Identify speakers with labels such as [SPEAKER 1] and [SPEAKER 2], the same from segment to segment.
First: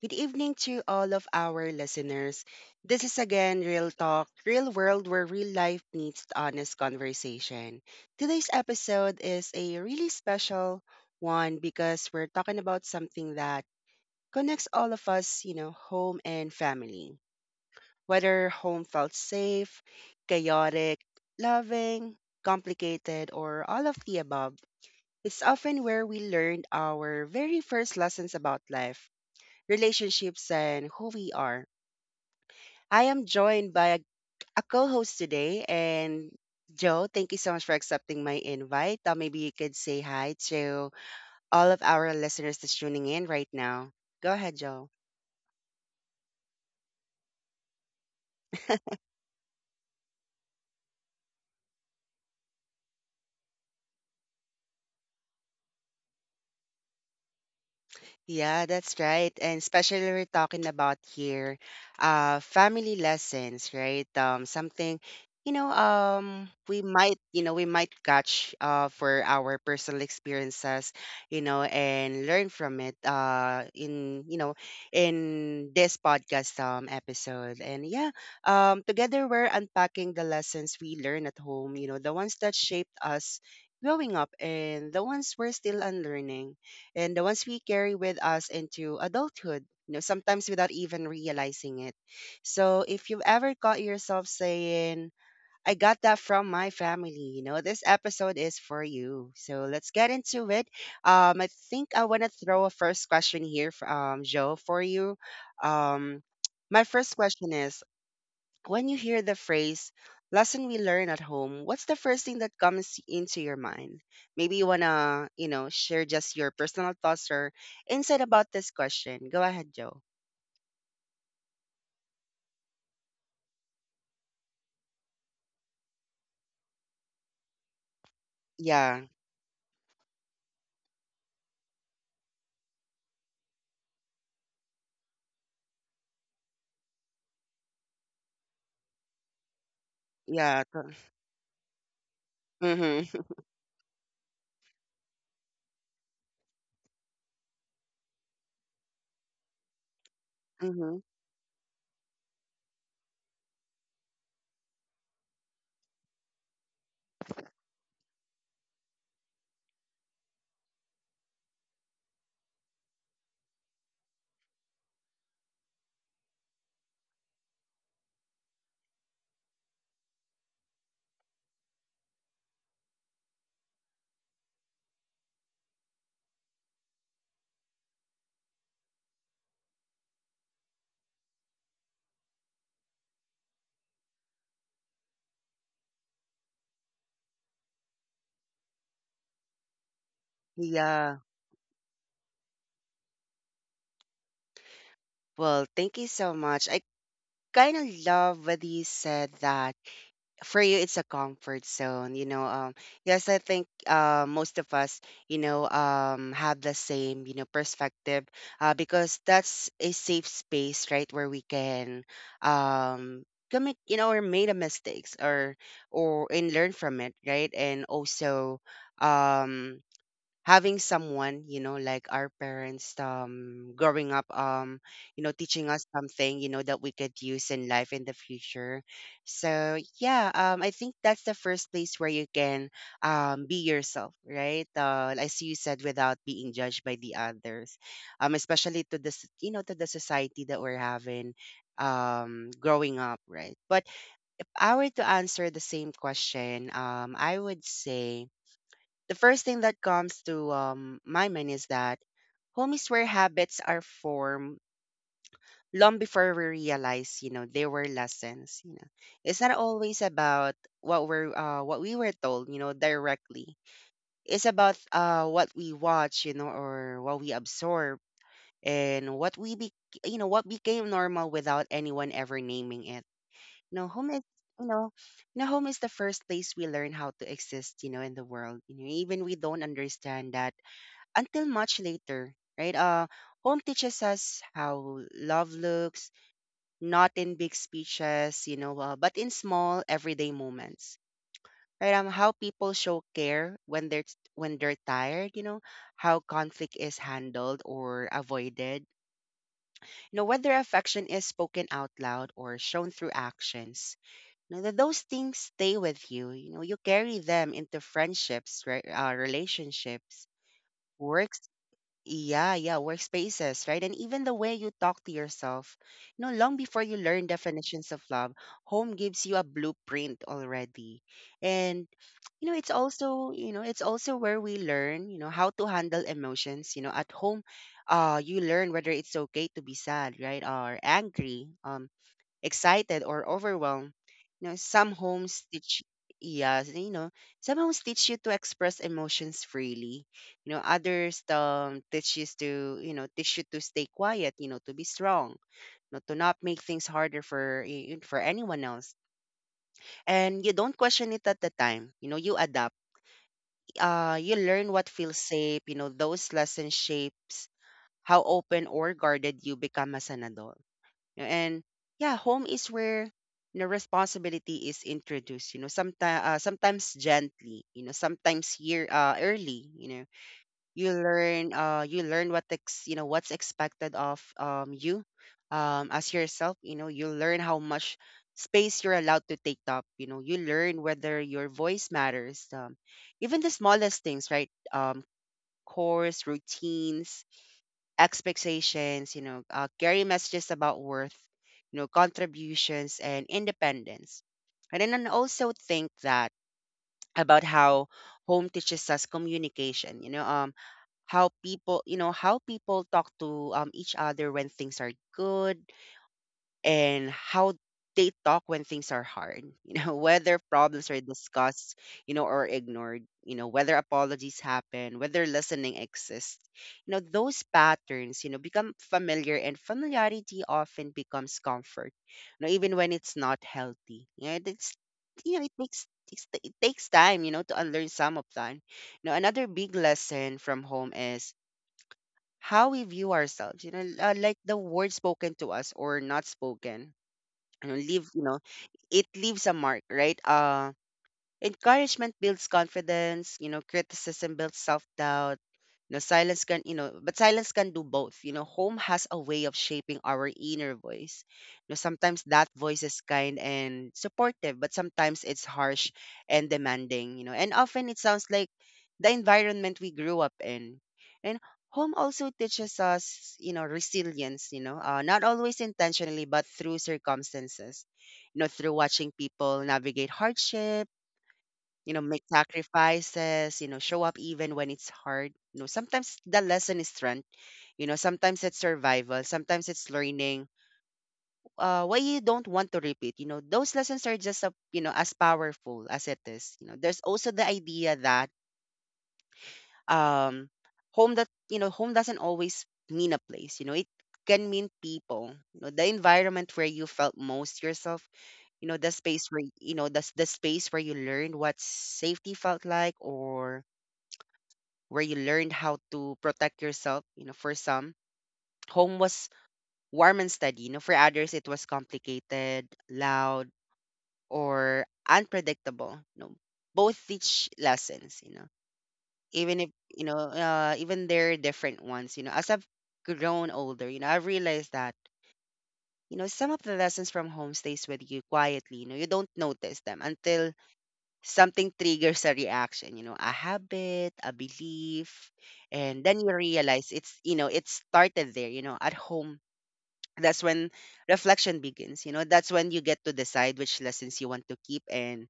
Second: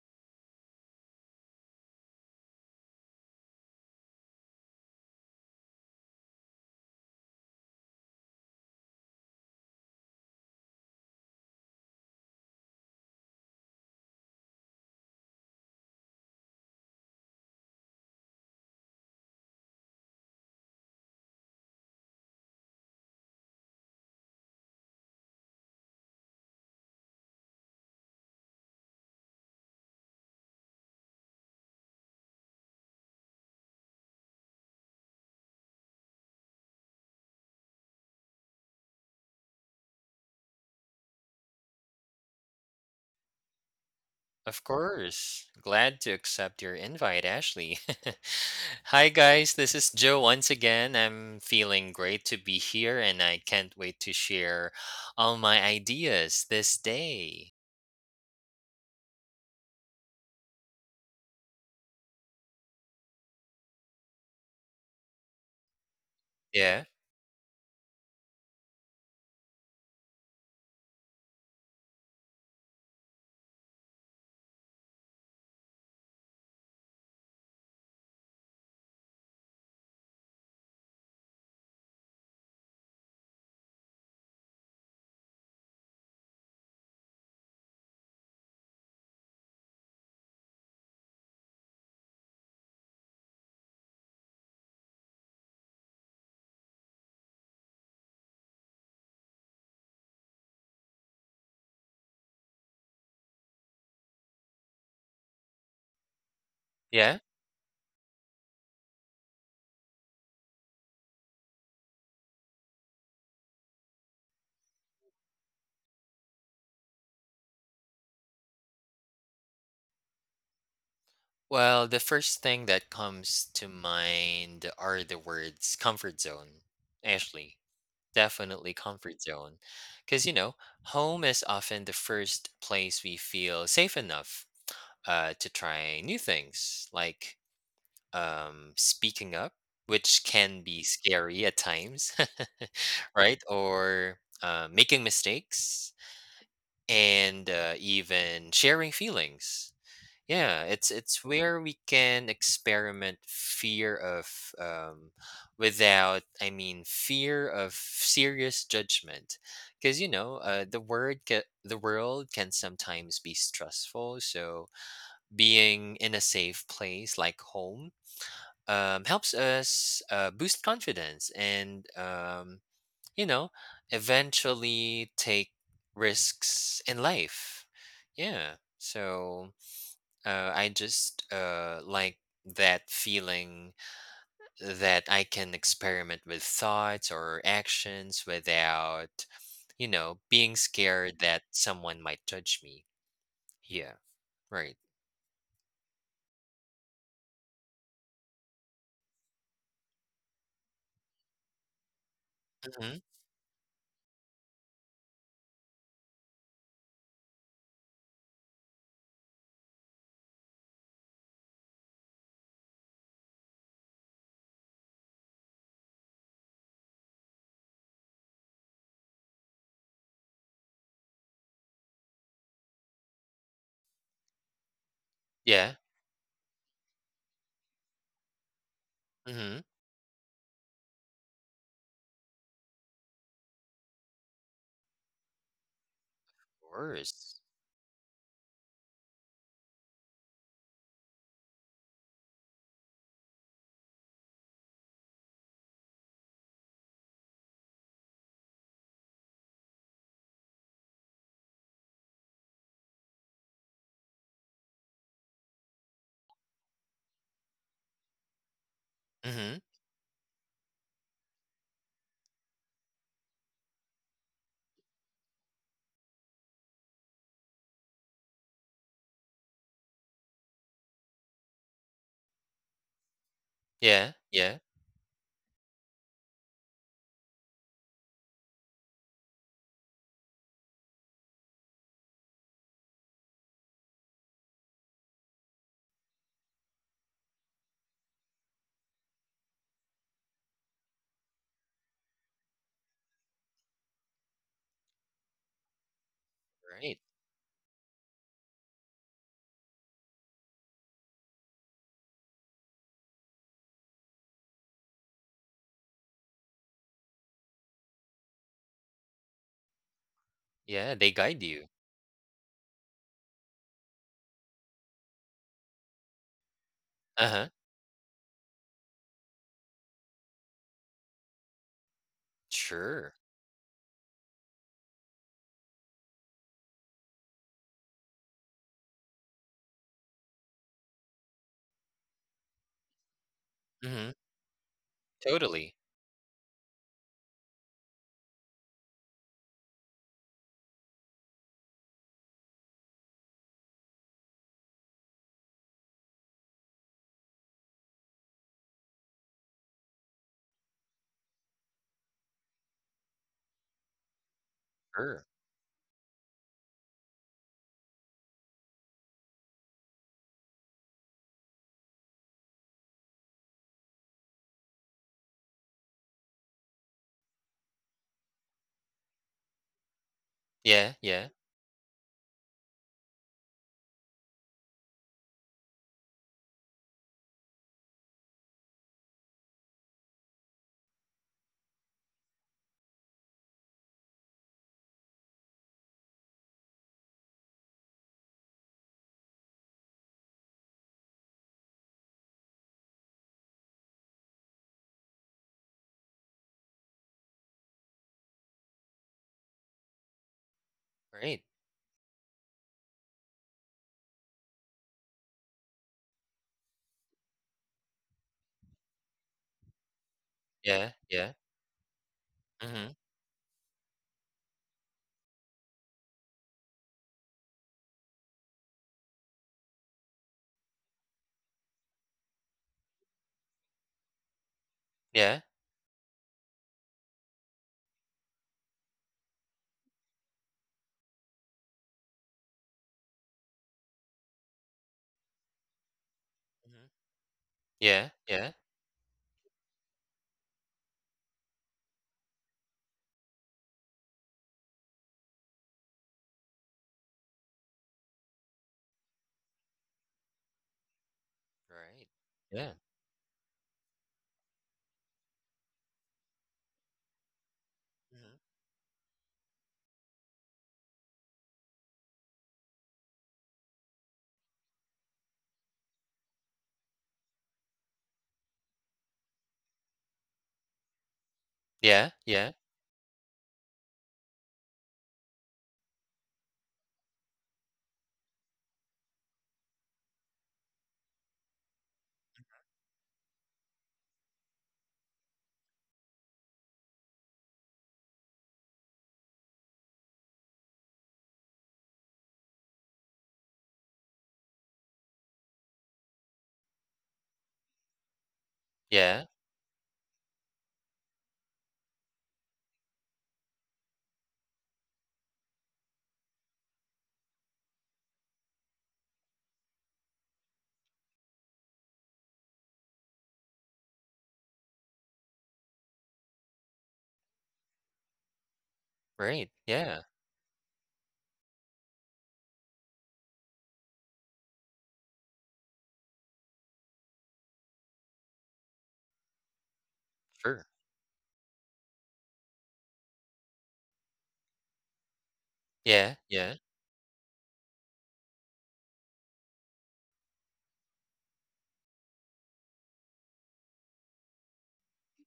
[SPEAKER 1] good evening to all of our listeners. This is again Real Talk, Real World where real life meets honest conversation. Today's episode is a really special one because we're talking about something that connects all of us, you know, home and family. Whether home felt safe, chaotic, loving, complicated, or all of the above, it's often where we learn our very first lessons about life, relationships, and who we are. I am joined by a co host today, and Joe, thank you so much for accepting my invite. Maybe you could say hi to all of our listeners that's tuning in right now. Go ahead,
[SPEAKER 2] Of
[SPEAKER 1] Joe.
[SPEAKER 2] course. Glad to accept your invite, Ashley. Hi, guys. This is Joe once again. I'm feeling great to be here and I can't wait to share all my ideas this day.
[SPEAKER 1] Yeah, that's right. And especially we're talking about here, family lessons, right? Something, you know, we
[SPEAKER 2] Yeah.
[SPEAKER 1] might, you know, we might catch for our personal experiences, you know, and learn from it in, you know, in this podcast episode. And yeah, together we're unpacking the lessons we learn at home, you know, the ones that shaped us growing up and the ones we're still unlearning and the ones we carry with us into adulthood, you know, sometimes without even realizing it. So if you've ever caught yourself saying, I got that from my family, you know, this episode is for you. So let's get into it. I think I want to throw a first question here, Joe, for you. Um, my first
[SPEAKER 2] Yeah.
[SPEAKER 1] question is when you hear the phrase lesson we learn at home, what's the first thing that comes into your mind? Maybe you want to, you know, share just your personal thoughts or insight about this question. Go ahead, Joe.
[SPEAKER 2] Well, the first thing that comes to mind are the words comfort zone. Ashley, definitely
[SPEAKER 1] Yeah.
[SPEAKER 2] comfort zone. Because, you know, home is often the first place we feel safe enough to try new things, like speaking up, which can
[SPEAKER 1] Yeah.
[SPEAKER 2] be scary at times,
[SPEAKER 1] Mhm. Mhm.
[SPEAKER 2] right? Or making mistakes and even sharing feelings. Yeah, it's it's where we can experiment fear of, um, without, I mean, fear of serious judgment, because the the world can sometimes be stressful. So being in a safe place like home helps us boost confidence and, you know eventually take risks in life. Yeah. So I just like that feeling, that I can experiment with thoughts or actions without being
[SPEAKER 1] Yeah.
[SPEAKER 2] scared that someone might judge me. Yeah. Right.
[SPEAKER 1] Well, thank you so much. I kind of love what you said that for you it's a comfort zone,
[SPEAKER 2] Hmm.
[SPEAKER 1] yes, I think most of us, have the same you know perspective, because that's a safe space, right, where we can um commit, you know, or made a mistakes, or and learn from it, right? And also, um having someone, you know, like our parents, growing up, you know, teaching
[SPEAKER 2] Yeah.
[SPEAKER 1] us something, you know, that we could use in life in the future.
[SPEAKER 2] Hmm. Of
[SPEAKER 1] So yeah, I think that's the first place where you can be yourself, right, as you said, without being judged by the
[SPEAKER 2] course.
[SPEAKER 1] others, especially to this, you know, to the society that we're having, growing up, right? But if I were to answer the same question, I would say the first thing that comes to, my mind is that home is where habits are formed long before we realize, you know, they were lessons. You know, it's not
[SPEAKER 2] Hmm.
[SPEAKER 1] always about what we were told, you know, directly. It's about what we watch, you know, or what we absorb, and what we be, you know, what became normal without anyone ever naming it. You know, home
[SPEAKER 2] Yeah.
[SPEAKER 1] is,
[SPEAKER 2] Yeah.
[SPEAKER 1] you know, you know, home is the first place we learn how to exist, you know, in the world. You know, even we don't understand that until much later, right? Home teaches us how love looks, not in big speeches, you know, but in small everyday moments, right? How people show care when they're tired, you know, how conflict
[SPEAKER 2] Right.
[SPEAKER 1] is handled or avoided, you know, whether affection is spoken out loud or shown through actions. You know, that those things stay with you. You know, you carry them into friendships, right? Relationships,
[SPEAKER 2] Yeah, they
[SPEAKER 1] work,
[SPEAKER 2] guide you.
[SPEAKER 1] yeah, yeah, workspaces, right? And even the way you talk to yourself. You know, long before you learn
[SPEAKER 2] Uh-huh.
[SPEAKER 1] definitions of love, home gives you a blueprint already. And
[SPEAKER 2] Sure.
[SPEAKER 1] it's also where we learn, you know, how to handle emotions. You know, at home, you learn whether it's okay to be sad, right? Or angry. Excited or overwhelmed.
[SPEAKER 2] Mhm.
[SPEAKER 1] You know, some homes
[SPEAKER 2] Totally.
[SPEAKER 1] teach yeah, you know, some homes teach you to express emotions freely. You know, others teach you to, teach you to stay quiet, you know, to be strong, you know, to not make things harder for for anyone else. And you don't question it at the time. You know, you adapt. You learn what feels
[SPEAKER 2] Sure.
[SPEAKER 1] safe, you know, those lessons shapes how open or guarded you become as an adult, know, and yeah, home is where, you know, responsibility is introduced. You know, sometimes gently. You know, sometimes year early. You know,
[SPEAKER 2] Yeah, yeah.
[SPEAKER 1] you learn what ex you know what's expected of you as yourself. You know, you learn how much space you're allowed to take up. You know, you learn whether your voice matters. Even the smallest things, right? Course, routines, expectations, you know, carry messages about worth, you know, contributions and independence. And then I also think that about how home teaches us communication, you know, how
[SPEAKER 2] Right.
[SPEAKER 1] people, how people talk to, each other when things are good and how they talk when things are hard. You know, whether problems
[SPEAKER 2] Yeah,
[SPEAKER 1] are
[SPEAKER 2] yeah.
[SPEAKER 1] discussed, you know, or
[SPEAKER 2] Mhm.
[SPEAKER 1] ignored, you know, whether apologies happen, whether listening exists, you know, those patterns, you know, become familiar, and familiarity often becomes comfort, you know, even when it's not healthy. Yeah, know it's, you
[SPEAKER 2] Yeah.
[SPEAKER 1] know, it takes time, you know, to unlearn some of that. You know, another big lesson from home is how we view ourselves, you know, like the words spoken to us or not
[SPEAKER 2] Mhm.
[SPEAKER 1] spoken, you know,
[SPEAKER 2] Yeah, yeah.
[SPEAKER 1] it leaves a mark, right? Encouragement builds confidence, you know, criticism builds self-doubt, you know, silence can do both. You know, home has a way of shaping our inner voice. You know,
[SPEAKER 2] Right.
[SPEAKER 1] sometimes that
[SPEAKER 2] Yeah.
[SPEAKER 1] voice is kind and supportive, but sometimes it's harsh and demanding. You know, and often it sounds
[SPEAKER 2] Mhm.
[SPEAKER 1] like the environment we grew up in. And home also teaches us, you know, resilience, you know, not always intentionally, but through circumstances, you know, through watching people navigate hardship, you know,
[SPEAKER 2] Yeah,
[SPEAKER 1] make
[SPEAKER 2] yeah.
[SPEAKER 1] sacrifices, you know, show up even when it's hard. You know, sometimes the lesson is strength. You know, sometimes it's survival. Sometimes it's learning why you don't want to repeat. You know, those lessons are just, a, you know, as powerful as it is. You know, there's also the idea that um, home that, you know, home doesn't always mean a place. You know, it can mean people. You know, the environment where you felt most yourself. You know,
[SPEAKER 2] Yeah.
[SPEAKER 1] the space where you learned what safety felt like, or where you learned how to protect yourself. You know, for some, home was warm and steady. You know, for others, it was complicated, loud, or unpredictable. You know, both teach lessons. You know,
[SPEAKER 2] Right.
[SPEAKER 1] even if,
[SPEAKER 2] Yeah.
[SPEAKER 1] you know, even they're different ones. You know, as I've grown older, you know, I realized that, you know, some of the lessons from home stays with you quietly. You know, you don't notice them until
[SPEAKER 2] Sure.
[SPEAKER 1] something triggers a reaction, you know, a habit, a belief, and
[SPEAKER 2] Yeah,
[SPEAKER 1] then you
[SPEAKER 2] yeah.
[SPEAKER 1] realize it's, you know, it started there, you know, at home. That's when reflection begins. You know, that's when you get to decide which lessons you want to keep and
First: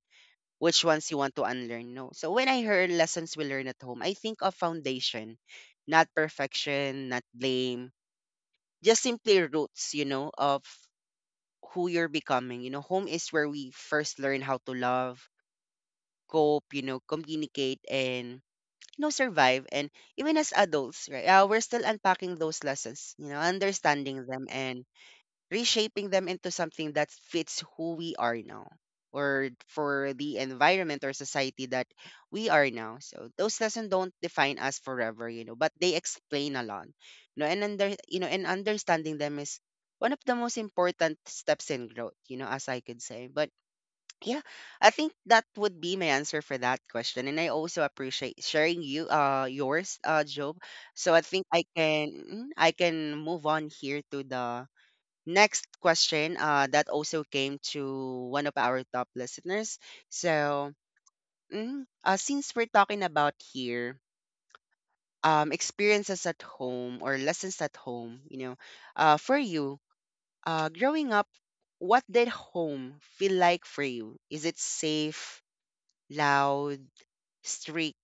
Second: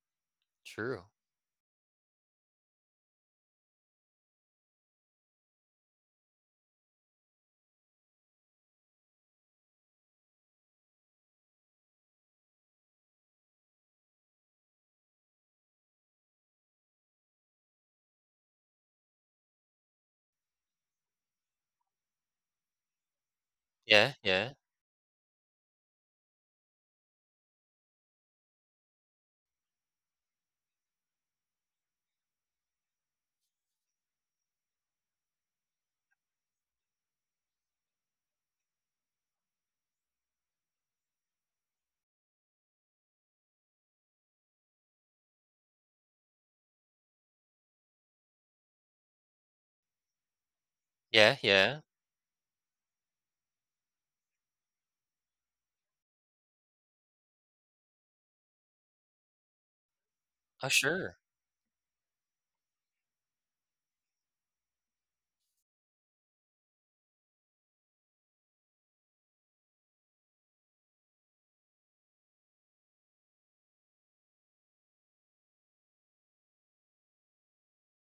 [SPEAKER 1] which
[SPEAKER 2] True.
[SPEAKER 1] ones you want to unlearn. No, so when I heard lessons we learn at home, I think of foundation, not perfection, not blame, just simply roots, you know, of who you're becoming. You know, home is where we first learn how to love, cope, you know, communicate, and, you know, survive. And even as adults, right, we're still unpacking those lessons, you know,
[SPEAKER 2] Yeah,
[SPEAKER 1] understanding them
[SPEAKER 2] yeah.
[SPEAKER 1] and reshaping them into something that fits who we are now, or for the environment or society that we are now. So those lessons don't define us forever, you know, but they explain a lot. You know, and under you know, and understanding them is one of the most important steps in growth, you know, as I could say. But yeah, I think that would be my answer for that question. And I also appreciate sharing you yours, Job. So I
[SPEAKER 2] Yeah,
[SPEAKER 1] think I
[SPEAKER 2] yeah.
[SPEAKER 1] can, I can move on here to the next question that also came to one of our top listeners.
[SPEAKER 2] Oh,
[SPEAKER 1] So,
[SPEAKER 2] sure.
[SPEAKER 1] since we're talking about here experiences at home or lessons at home, you know, for you, growing up, what did home feel like for you? Is it safe, loud, strict,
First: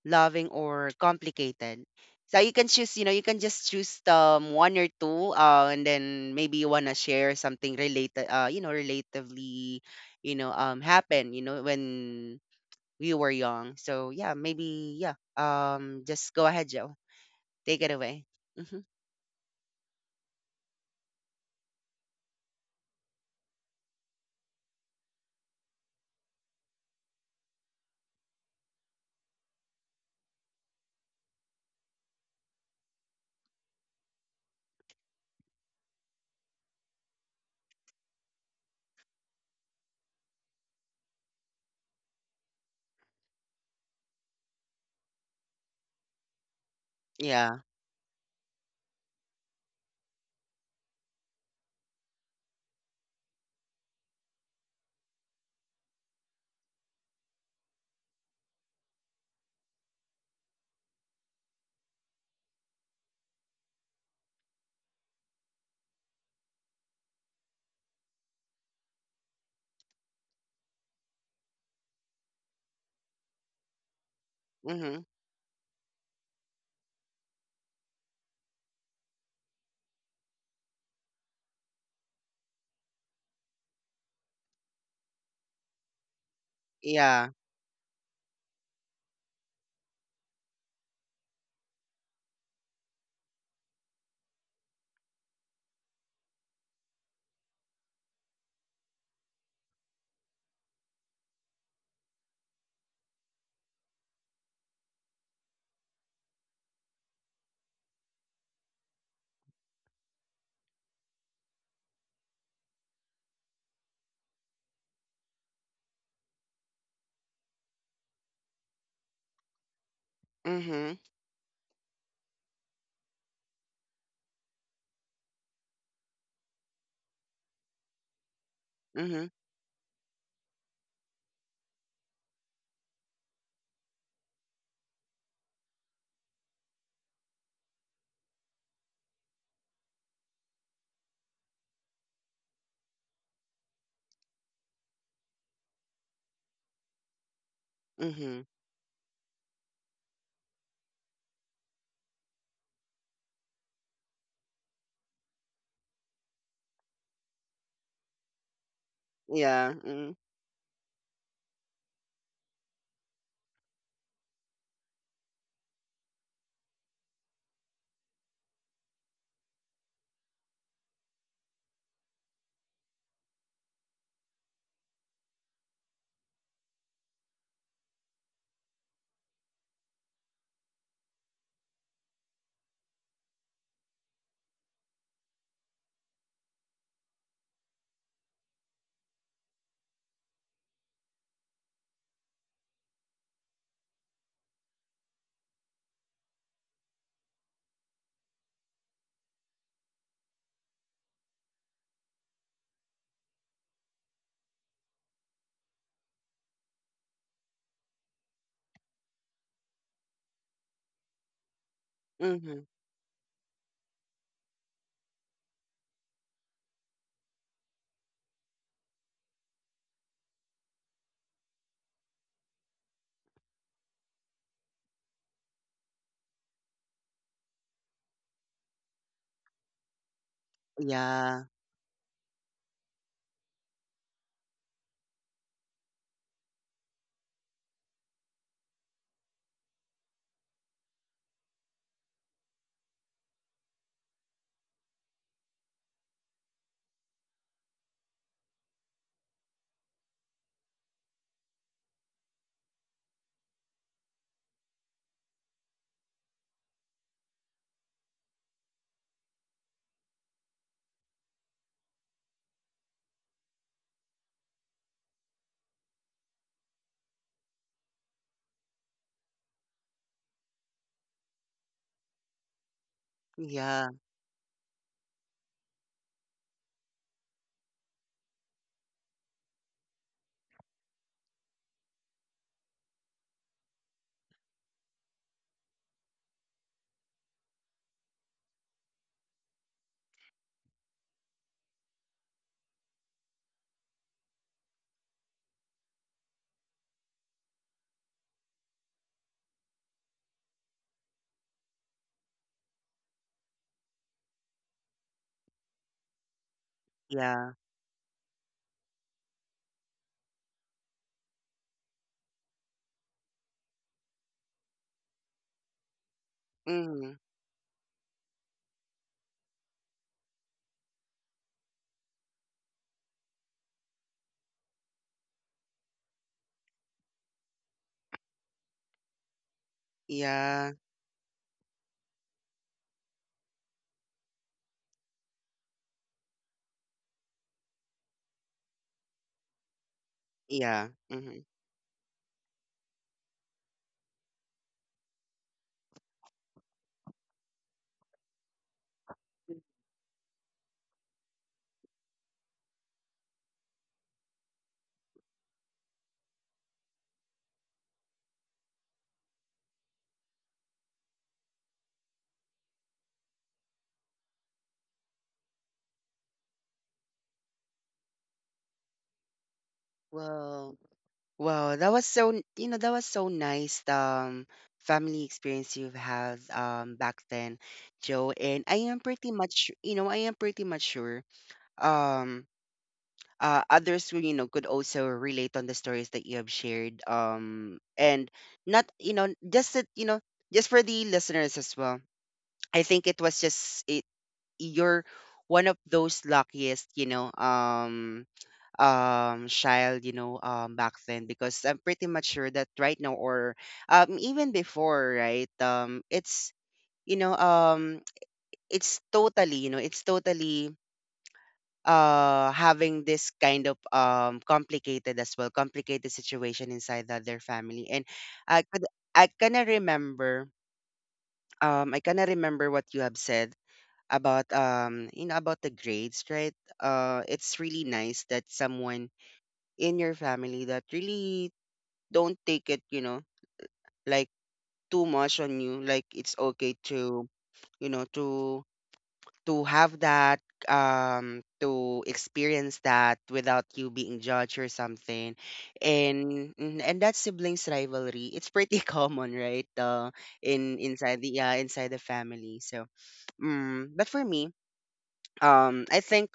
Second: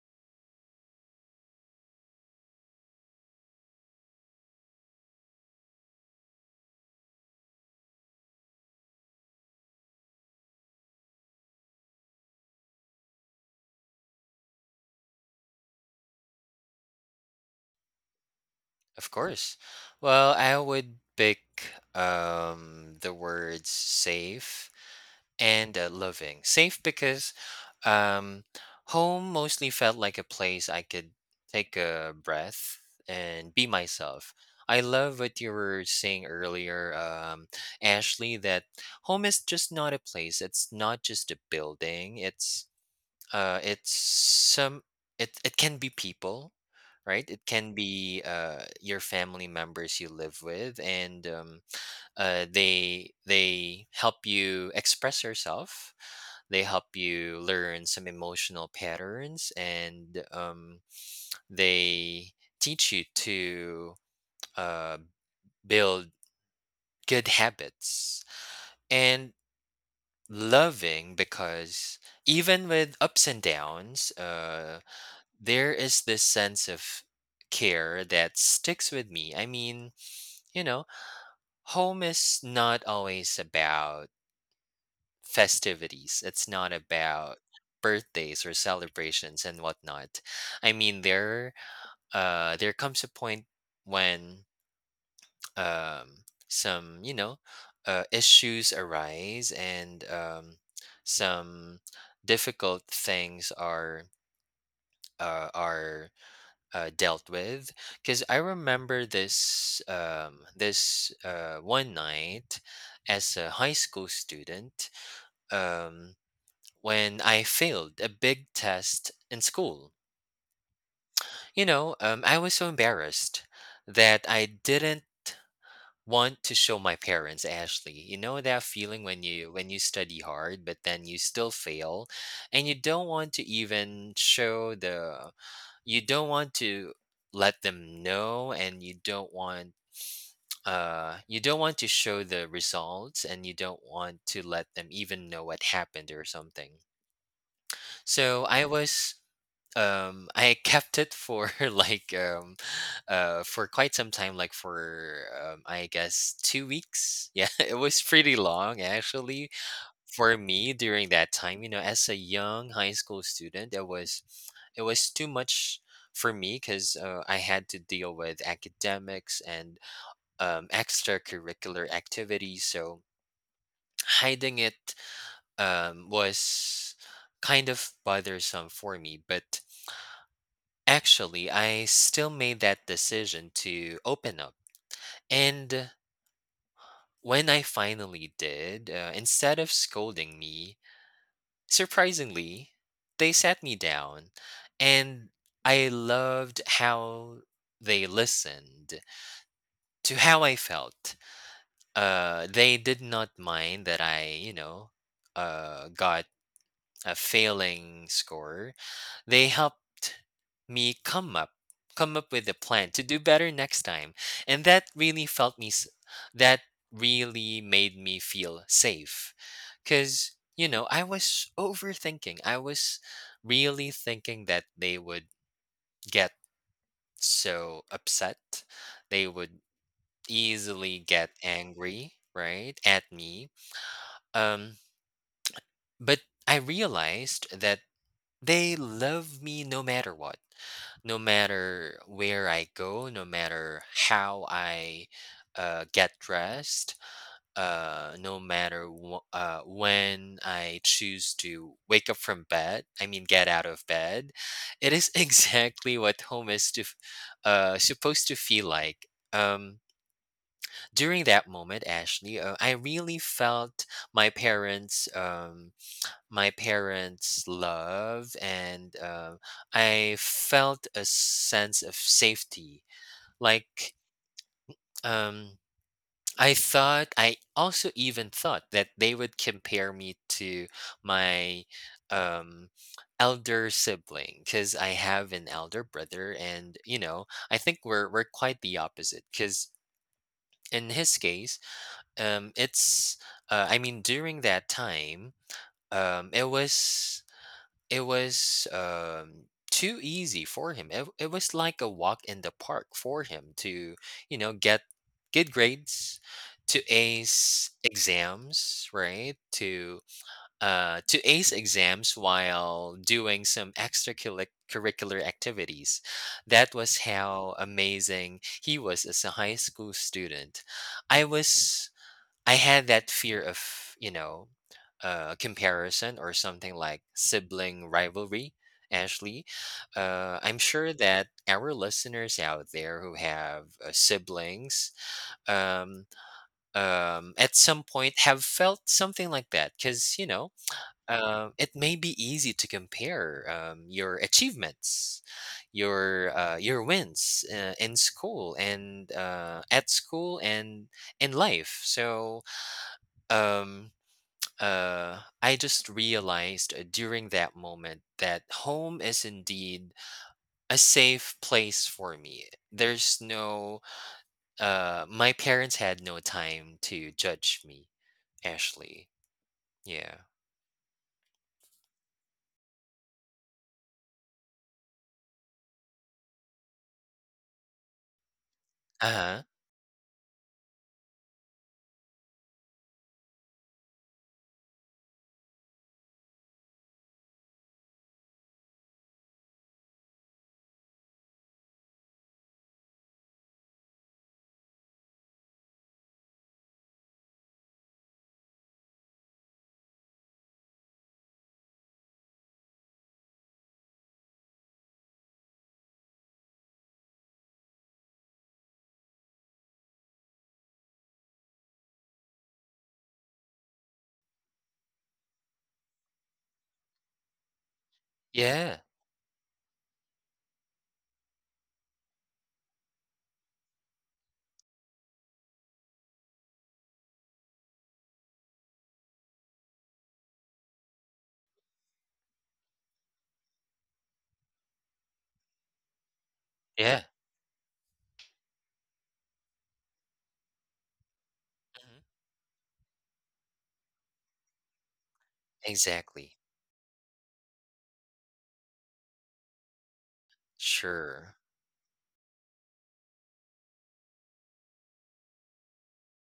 [SPEAKER 1] loving, or complicated? So you can choose, you can just choose one or two, and then maybe you wanna share something related, relatively, happen, when we were young. So yeah, maybe yeah. Just go ahead, Joe. Take it away. Mm-hmm.
[SPEAKER 2] Of course. Well, I would pick the words safe and loving. Safe because um, home mostly felt like a place I could take a breath and be myself. I love what you were saying earlier, Ashley, that home is just not a place. It's not just a building. It's some. It can be people, right? It
[SPEAKER 1] Yeah.
[SPEAKER 2] can be your family members you live with, and, they help you express yourself. They help you learn some emotional patterns, and they teach you to uh, build good habits. And loving, because even with ups and downs,
[SPEAKER 1] Mm-hmm.
[SPEAKER 2] there is this sense of care that sticks with me. I mean, you know home is not always about festivities. It's not
[SPEAKER 1] Yeah.
[SPEAKER 2] about birthdays or celebrations and whatnot. I mean, there comes a point when, some issues arise, and some difficult things are uh, are dealt with. Because I remember this, one night as a high school student. Um, when I failed a big test in school.
[SPEAKER 1] Mm-hmm.
[SPEAKER 2] I was so embarrassed that I didn't want to show my parents, Ashley. You know that feeling when
[SPEAKER 1] Mm-hmm.
[SPEAKER 2] you study hard but then you still fail, and you don't want to even show the, you don't want to let them know, and you don't want to show the results, and you don't want to let them even know what happened or something.
[SPEAKER 1] Mm-hmm.
[SPEAKER 2] So I kept it for like, for quite some time, like for, I guess, 2 weeks. Yeah, it was pretty long actually,
[SPEAKER 1] Yeah. Mm-hmm.
[SPEAKER 2] for me, during that time. As a young high school student, it was too much for me, because I had to deal with academics and extracurricular activities. So hiding it was kind of bothersome for me. But actually, I still made that decision to open up. And when I finally did, instead of scolding me, surprisingly, they sat me down. And I loved how they listened to how I felt. They did not mind that I, got a failing score. They helped me come up with a
[SPEAKER 1] Mm-hmm.
[SPEAKER 2] plan to do better next time, and that really made me feel safe. Cuz I was overthinking. I was really thinking that they would get so upset. They would easily get
[SPEAKER 1] Yeah.
[SPEAKER 2] angry, right, at me. Um but I realized that they love me no matter what. No matter where I go, no matter how I, get dressed, no matter, when I choose to wake up from bed, I mean, get out of bed. It is exactly what home is, supposed to feel like. Um, During that moment, Ashley, I really felt my parents. Um, my parents' love. And, I felt a sense of safety.
[SPEAKER 1] Yeah.
[SPEAKER 2] Like, um, I also even thought that they would compare me to my, um, elder sibling, because I have an elder brother. And you know, I think we're quite the opposite. Because, in his case, it's I mean, during that time, um, it was It was too easy for him. It was like a walk in the park for him to, get good grades, to
[SPEAKER 1] Yeah.
[SPEAKER 2] ace exams, right? To ace exams while doing some extracurricular activities. That was
[SPEAKER 1] Mm-hmm.
[SPEAKER 2] how amazing he was as a high school student. I was I had that fear of, comparison, or something like sibling rivalry, Ashley. I'm
[SPEAKER 1] Yeah.
[SPEAKER 2] sure that our listeners out there who have siblings, um, at some point, have felt something like that. Because,
[SPEAKER 1] Yeah. Hmm.
[SPEAKER 2] it may be easy to compare, your achievements, your wins, in school, and at school, and in life. So, um I just realized, during that moment, that home is indeed a safe place for me. There's no, my parents had no time to judge me, Ashley. Yeah.
[SPEAKER 1] Well, wow, that was so, that was so nice, family experience you've had, back then, Joe. And I am
[SPEAKER 2] Uh
[SPEAKER 1] pretty
[SPEAKER 2] huh.
[SPEAKER 1] much, sure, um, others who, could also relate on the stories that you have shared. And not, just that, just for the listeners as well. I think it was just it, you're one of those luckiest, child, back then, because I'm pretty much sure that right now or even before, right, it's you know um it's totally, it's totally having this kind of complicated, as well, complicated situation inside their family. And I
[SPEAKER 2] Yeah.
[SPEAKER 1] could, I kinda remember, I kinda remember what you have said about about the grades, right? It's really nice that someone in your family that really don't take it, like too much on you. Like it's okay
[SPEAKER 2] Yeah.
[SPEAKER 1] to, you know, to have that,
[SPEAKER 2] Mhm.
[SPEAKER 1] to experience that without you being judged or something.
[SPEAKER 2] Exactly.
[SPEAKER 1] And that siblings rivalry, it's pretty common, right? In Inside the,
[SPEAKER 2] Sure.
[SPEAKER 1] yeah, inside the family, so... Mm, but for me, I think,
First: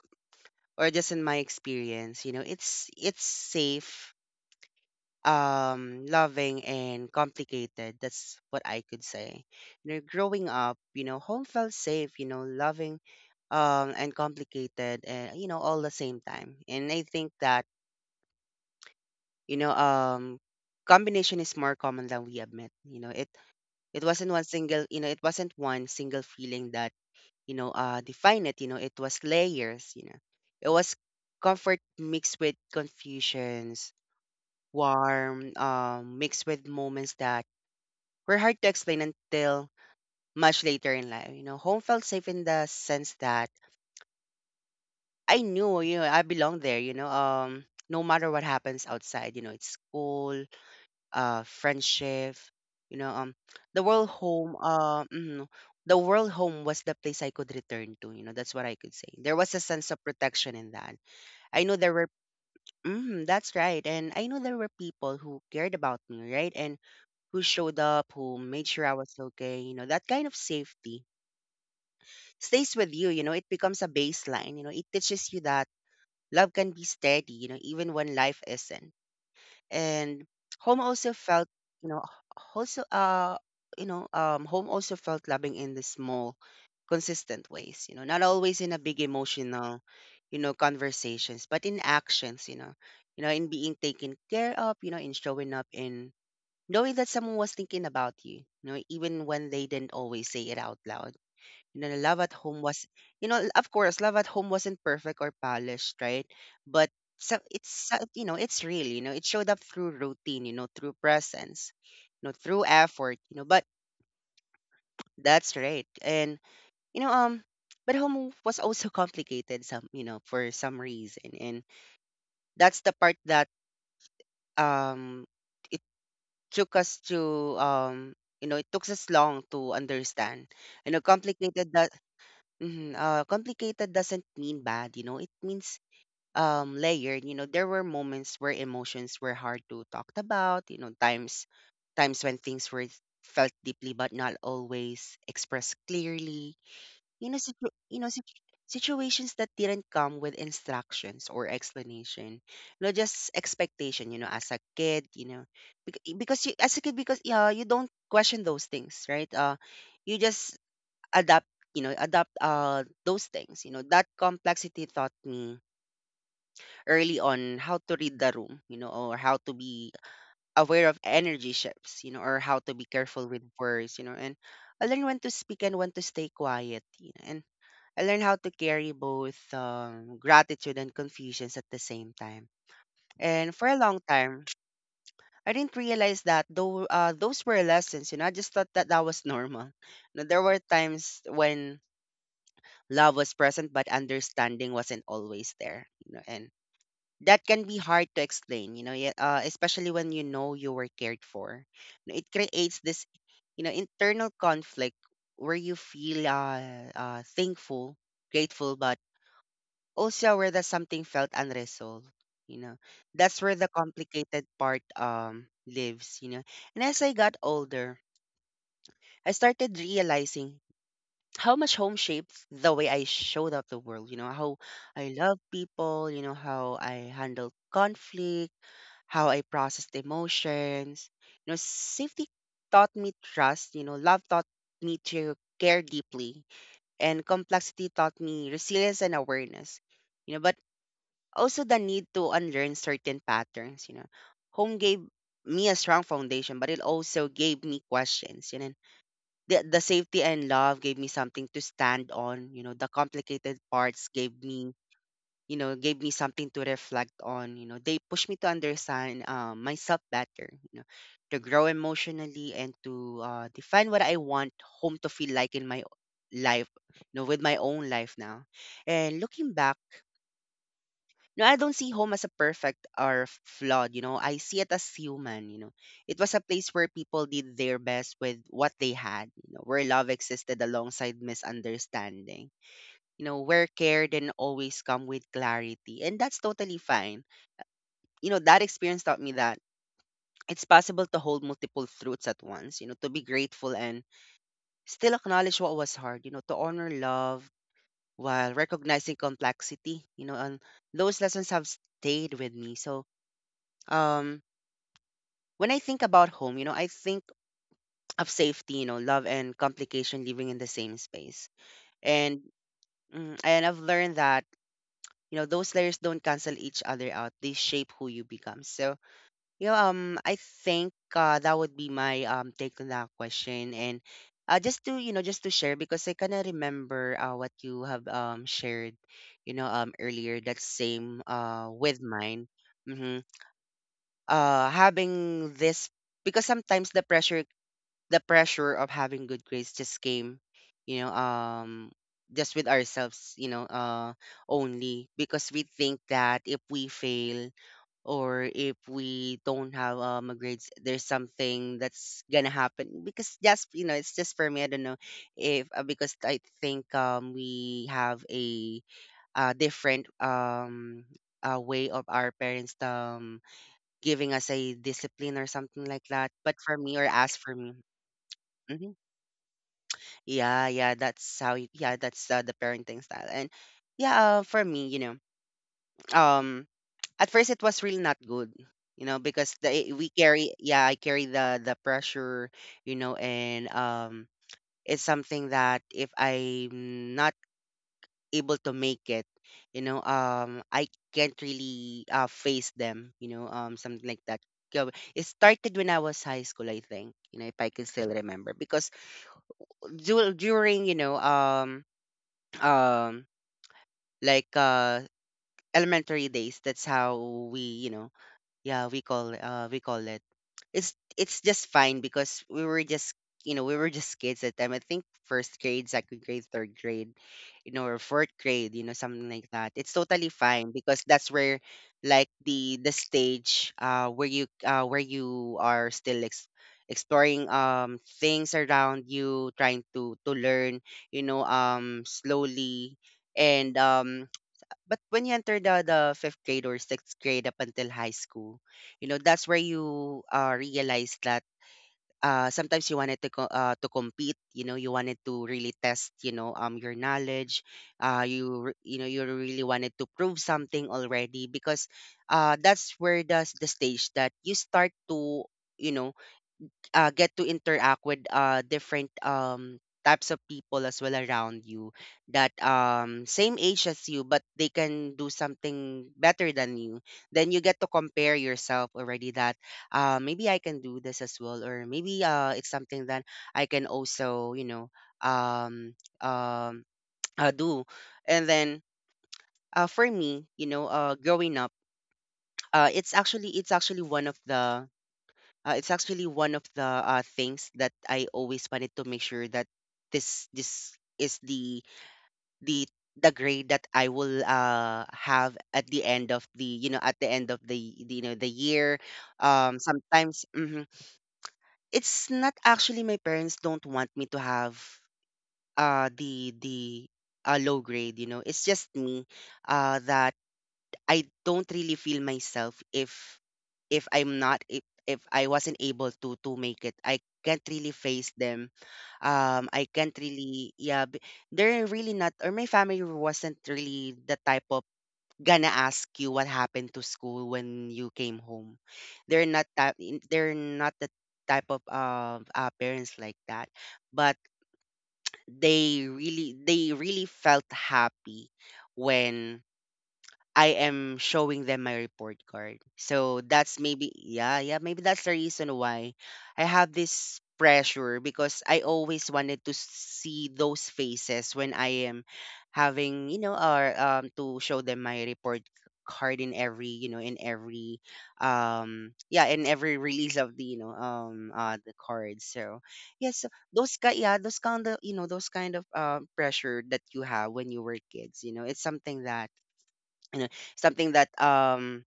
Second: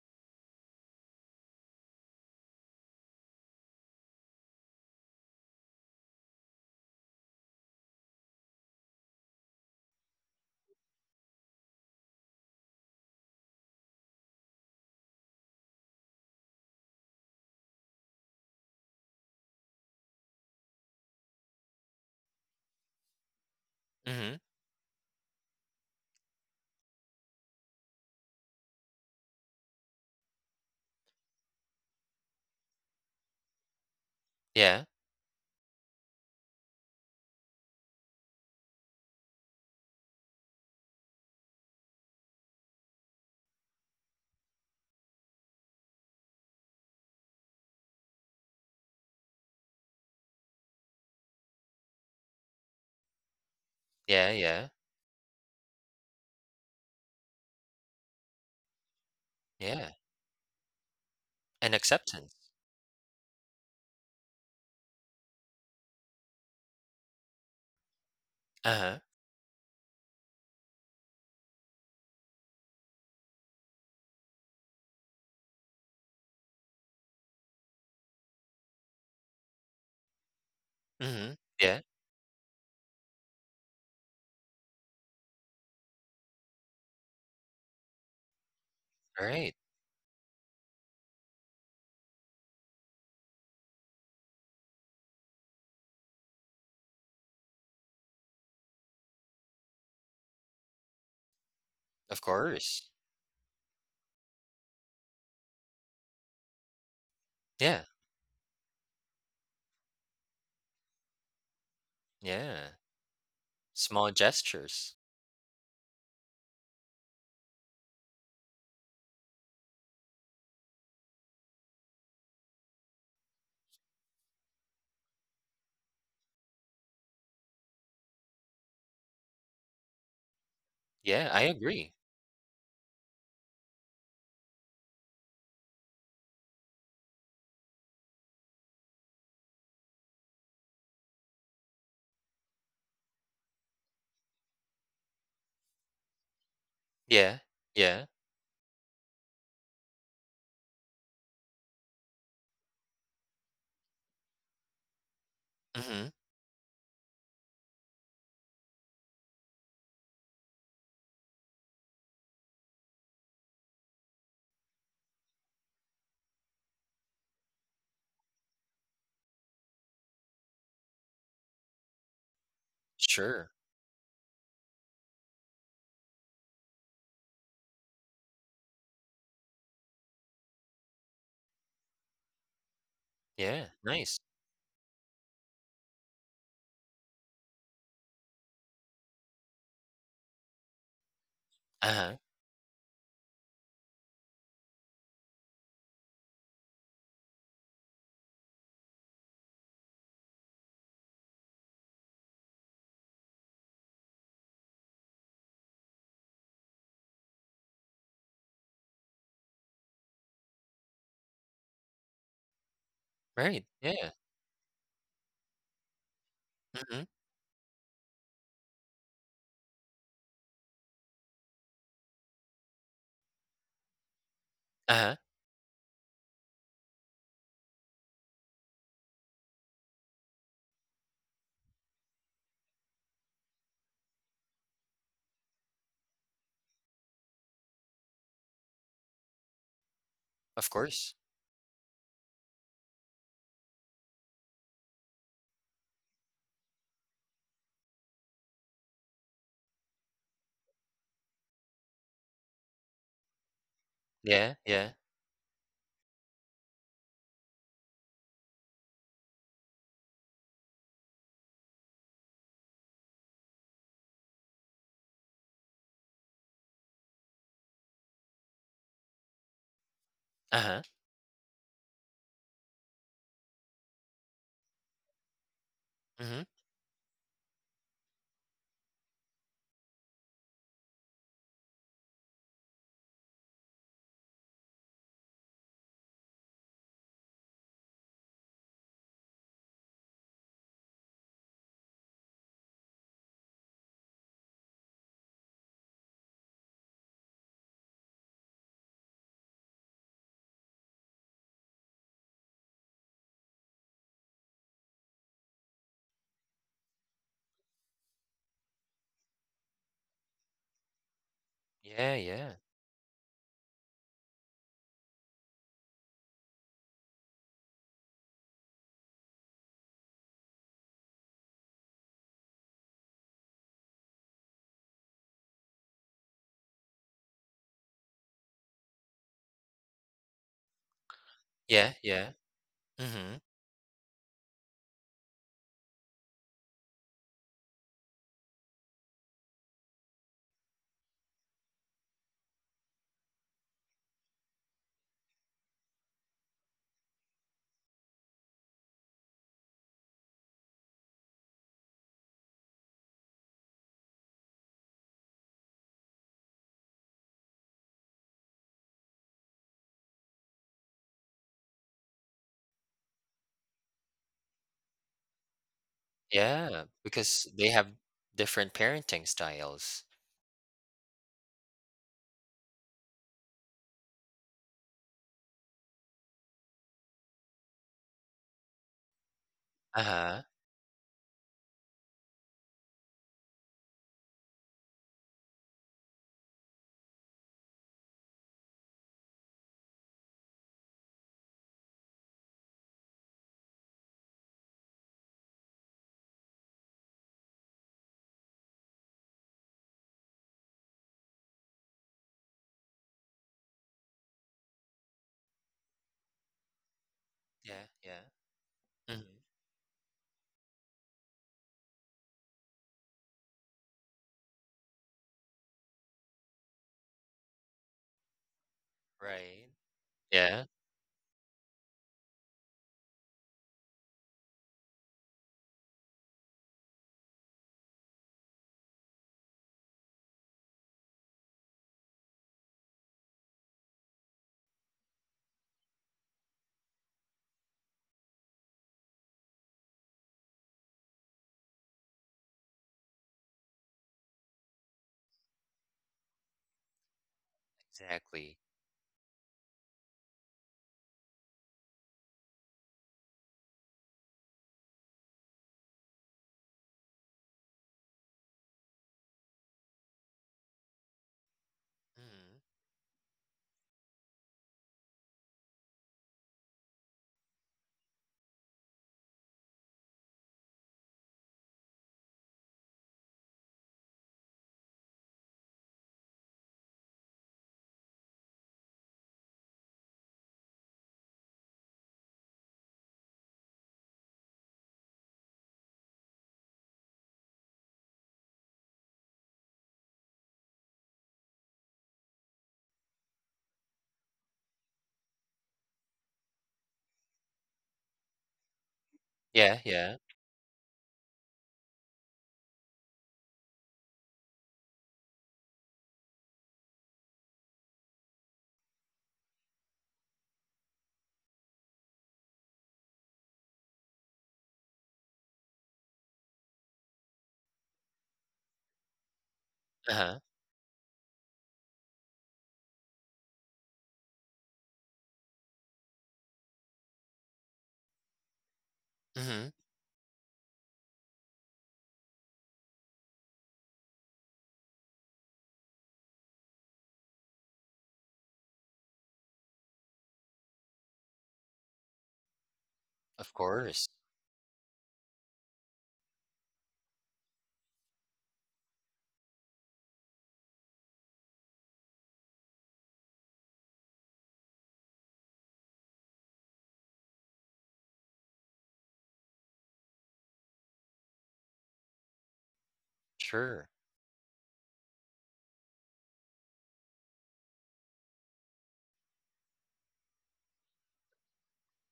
[SPEAKER 1] or just in my experience, it's safe, loving, and complicated. That's what I could say. Growing up, home felt safe, loving, and complicated, and all the same time. And I think that you know um combination is more common than we admit. It it wasn't
[SPEAKER 2] Mm-hmm.
[SPEAKER 1] one single you know It wasn't one single feeling that define it. It was layers, it was comfort mixed with confusions,
[SPEAKER 2] Yeah.
[SPEAKER 1] warm, mixed with moments that were hard to explain until much later in life. You know, home felt safe in the sense that I knew, you know, I belong there, no matter what happens outside, you know, it's school, friendship, you know, um, the world
[SPEAKER 2] Yeah.
[SPEAKER 1] home,
[SPEAKER 2] Yeah.
[SPEAKER 1] the world home was the place I could return to, you know, that's what I could say. There was a
[SPEAKER 2] Yeah.
[SPEAKER 1] sense of protection in that. I
[SPEAKER 2] And
[SPEAKER 1] know there were,
[SPEAKER 2] acceptance.
[SPEAKER 1] mm, that's right. And I know there were people who cared about me, right? And who showed up, who made
[SPEAKER 2] Uh
[SPEAKER 1] sure I
[SPEAKER 2] huh.
[SPEAKER 1] was okay, you know, that kind of safety stays with you, you know, it becomes a baseline, you know, it teaches you that love can be steady, you know, even when life isn't. And home also
[SPEAKER 2] Mm-hmm.
[SPEAKER 1] felt,
[SPEAKER 2] Yeah.
[SPEAKER 1] you know, also uh home also felt loving in the small, consistent ways, you know, not always in a big
[SPEAKER 2] Right.
[SPEAKER 1] emotional, conversations, but in actions, you know, in being taken care of, you know, in showing up, in knowing that someone was thinking about you, you know, even when they didn't always say it out loud. You know, Love
[SPEAKER 2] Of
[SPEAKER 1] at Home
[SPEAKER 2] course.
[SPEAKER 1] was, of course, Love at Home wasn't perfect or polished, right? But
[SPEAKER 2] Yeah.
[SPEAKER 1] you know, it's real, you know, it showed up through routine, you know, through presence, you know, through
[SPEAKER 2] Yeah.
[SPEAKER 1] effort, you know, but
[SPEAKER 2] Small gestures.
[SPEAKER 1] that's right. And, you know, but home was also complicated some, you know, for some reason. And that's the part that, um, it took us to, um, you know, it took us long to understand. You know,
[SPEAKER 2] Yeah. I
[SPEAKER 1] complicated
[SPEAKER 2] agree.
[SPEAKER 1] that... Mhm, complicated doesn't mean bad, you know. It means layered. You know, there were moments where emotions were hard to talk about. You know, times when things were felt deeply but not always expressed clearly. You know,
[SPEAKER 2] Yeah, yeah.
[SPEAKER 1] situations that didn't come with instructions or explanation. You know, just expectation. You know, as a kid, you know,
[SPEAKER 2] Mhm.
[SPEAKER 1] because you, as a kid, because yeah, you don't question those things, right? You just adapt, you know, adapt those things. You know, that complexity taught me early on how to read the room, you know, or how to be aware of energy shifts, you know, or how to be careful with
[SPEAKER 2] Sure.
[SPEAKER 1] words, you know. And I learned when to speak and when to stay quiet, you know. And I learned how to carry both gratitude and confusions at the same time. And for
[SPEAKER 2] Yeah.
[SPEAKER 1] a long
[SPEAKER 2] Nice.
[SPEAKER 1] time I didn't realize that, though, those were lessons, you know, I just thought that that was normal. You know, there were times when
[SPEAKER 2] Uh-huh.
[SPEAKER 1] Love was present, but understanding wasn't always there. You know, and that can be hard to explain. You know, yeah, especially when you know you were cared for. You know, it creates this, internal conflict where you feel thankful, grateful, but also where that something felt unresolved. You know, that's where
[SPEAKER 2] Right.
[SPEAKER 1] the
[SPEAKER 2] Yeah.
[SPEAKER 1] complicated part lives. You know, and as
[SPEAKER 2] Mhm.
[SPEAKER 1] I got older, I started realizing how much home shapes the way I showed up the world, you know, how I
[SPEAKER 2] Uh-huh.
[SPEAKER 1] love people, you know, how I handle conflict, how I processed emotions. You know, safety taught me trust, you know, love taught me to care deeply, and complexity taught me resilience and awareness, you know, but
[SPEAKER 2] Of course.
[SPEAKER 1] also the need to unlearn certain patterns, you know. Home gave me a strong foundation, but it also gave me questions, you know, the safety and love gave me something to stand on, you know. The complicated parts gave
[SPEAKER 2] Yeah,
[SPEAKER 1] me,
[SPEAKER 2] yeah.
[SPEAKER 1] gave me something to reflect on, you know. They pushed me to understand, myself better, you know, to grow emotionally and to, define what I want home to feel like in my life, you know, with my own life now. And looking back,
[SPEAKER 2] Uh-huh.
[SPEAKER 1] no, I don't see home as a perfect or flawed, you know. I see it as human, you know. It was a
[SPEAKER 2] Mhm.
[SPEAKER 1] place where people did their best with what they had, you know, where love existed alongside misunderstanding, you know, where care didn't always come with clarity. And that's totally fine. You know, that experience taught me that it's possible to hold multiple truths at once, you know, to be grateful and still acknowledge what was hard, you know, to honor love while recognizing complexity, you know. And those lessons have stayed with me. So, um when I think about home, you know, I think of safety, you know, love, and complication living in the same space.
[SPEAKER 2] Yeah,
[SPEAKER 1] And
[SPEAKER 2] yeah.
[SPEAKER 1] mm, and I've learned that, you know, those layers don't cancel each other out; they shape who you become. So, you know, I think that would be my take on that question. And just to, you know, just to share because I kind of remember, what you have shared, you know, earlier. That same
[SPEAKER 2] Yeah,
[SPEAKER 1] with
[SPEAKER 2] yeah.
[SPEAKER 1] mine. Mm-hmm.
[SPEAKER 2] Mhm.
[SPEAKER 1] Having this, because sometimes the pressure, the pressure of having good grades just came, you know, just with ourselves, you know, only because we think that if we fail or if we don't have a grades, there's something that's gonna happen. Because just you know, it's just for me. I don't know if because I think we have a different way of our parents giving us a discipline or something like that. But for
[SPEAKER 2] Yeah,
[SPEAKER 1] me, or as
[SPEAKER 2] because
[SPEAKER 1] for
[SPEAKER 2] they
[SPEAKER 1] me.
[SPEAKER 2] have different
[SPEAKER 1] Mm-hmm.
[SPEAKER 2] parenting styles.
[SPEAKER 1] Yeah, yeah, that's how you, yeah, that's the parenting style. And yeah, for me, you know, um at first it was really not good, you know, because the we
[SPEAKER 2] Uh-huh.
[SPEAKER 1] carry, yeah, I carry the pressure, you know. And it's something that if I'm not able to make it, you know, I can't really face them, you know, something like that. Go- It started when I was high school, I think, you know, if I can still remember, because during, um like uh elementary days. That's how we,
[SPEAKER 2] Yeah,
[SPEAKER 1] you know,
[SPEAKER 2] yeah.
[SPEAKER 1] yeah,
[SPEAKER 2] Mhm.
[SPEAKER 1] we call it. It's just fine because we were just, you know, we were just kids at the time. I think first grade, second grade, third grade, you know, or fourth grade, you know, something like
[SPEAKER 2] Right.
[SPEAKER 1] that. It's totally
[SPEAKER 2] Yeah.
[SPEAKER 1] fine because that's where, like, the stage where you are still exploring things around you, trying to learn, slowly. And but when you enter the fifth grade or sixth grade up until high school, you know that's where you realize that, sometimes you wanted to to compete. You know, you wanted to really test, you know, your knowledge.
[SPEAKER 2] Exactly.
[SPEAKER 1] You re- you know you really wanted to prove something already because that's where the stage that you start to, you know, get to interact with different types of people as well around you that
[SPEAKER 2] Mhm.
[SPEAKER 1] same age as you, but they can do something better than you. Then you get to compare yourself already that maybe I can do this as well, or maybe it's something that I can also, you know, um, um, do. And then for me, you know, growing up, uh, it's actually it's actually one of the it's actually one of the things that I always wanted to make sure that this is the the grade that I will have at the end of the, you know, at the end of the you know the year.
[SPEAKER 2] Yeah, yeah.
[SPEAKER 1] Sometimes mhm. It's not actually my parents don't want me to have the a low grade. You know, it's just me that I don't really feel myself if I wasn't able to make it. I can't really face them. I can't
[SPEAKER 2] Uh-huh.
[SPEAKER 1] really, yeah. They're really not, or my family wasn't really the type of gonna ask you what happened to school when you came home. They're not
[SPEAKER 2] Mhm.
[SPEAKER 1] that. They're not the type of parents like that. But they really felt happy when I am showing them my report card. So
[SPEAKER 2] Of
[SPEAKER 1] that's
[SPEAKER 2] course.
[SPEAKER 1] maybe, yeah, yeah, maybe that's the reason why I have this pressure because I always wanted to see those faces when I am having, you know, or to show them my report card in every, you know, in every yeah, in every release of the, you know, the cards. So yes,
[SPEAKER 2] Sure.
[SPEAKER 1] yeah, those kind of pressure that you have when you were kids, you know, it's something that, you know, something that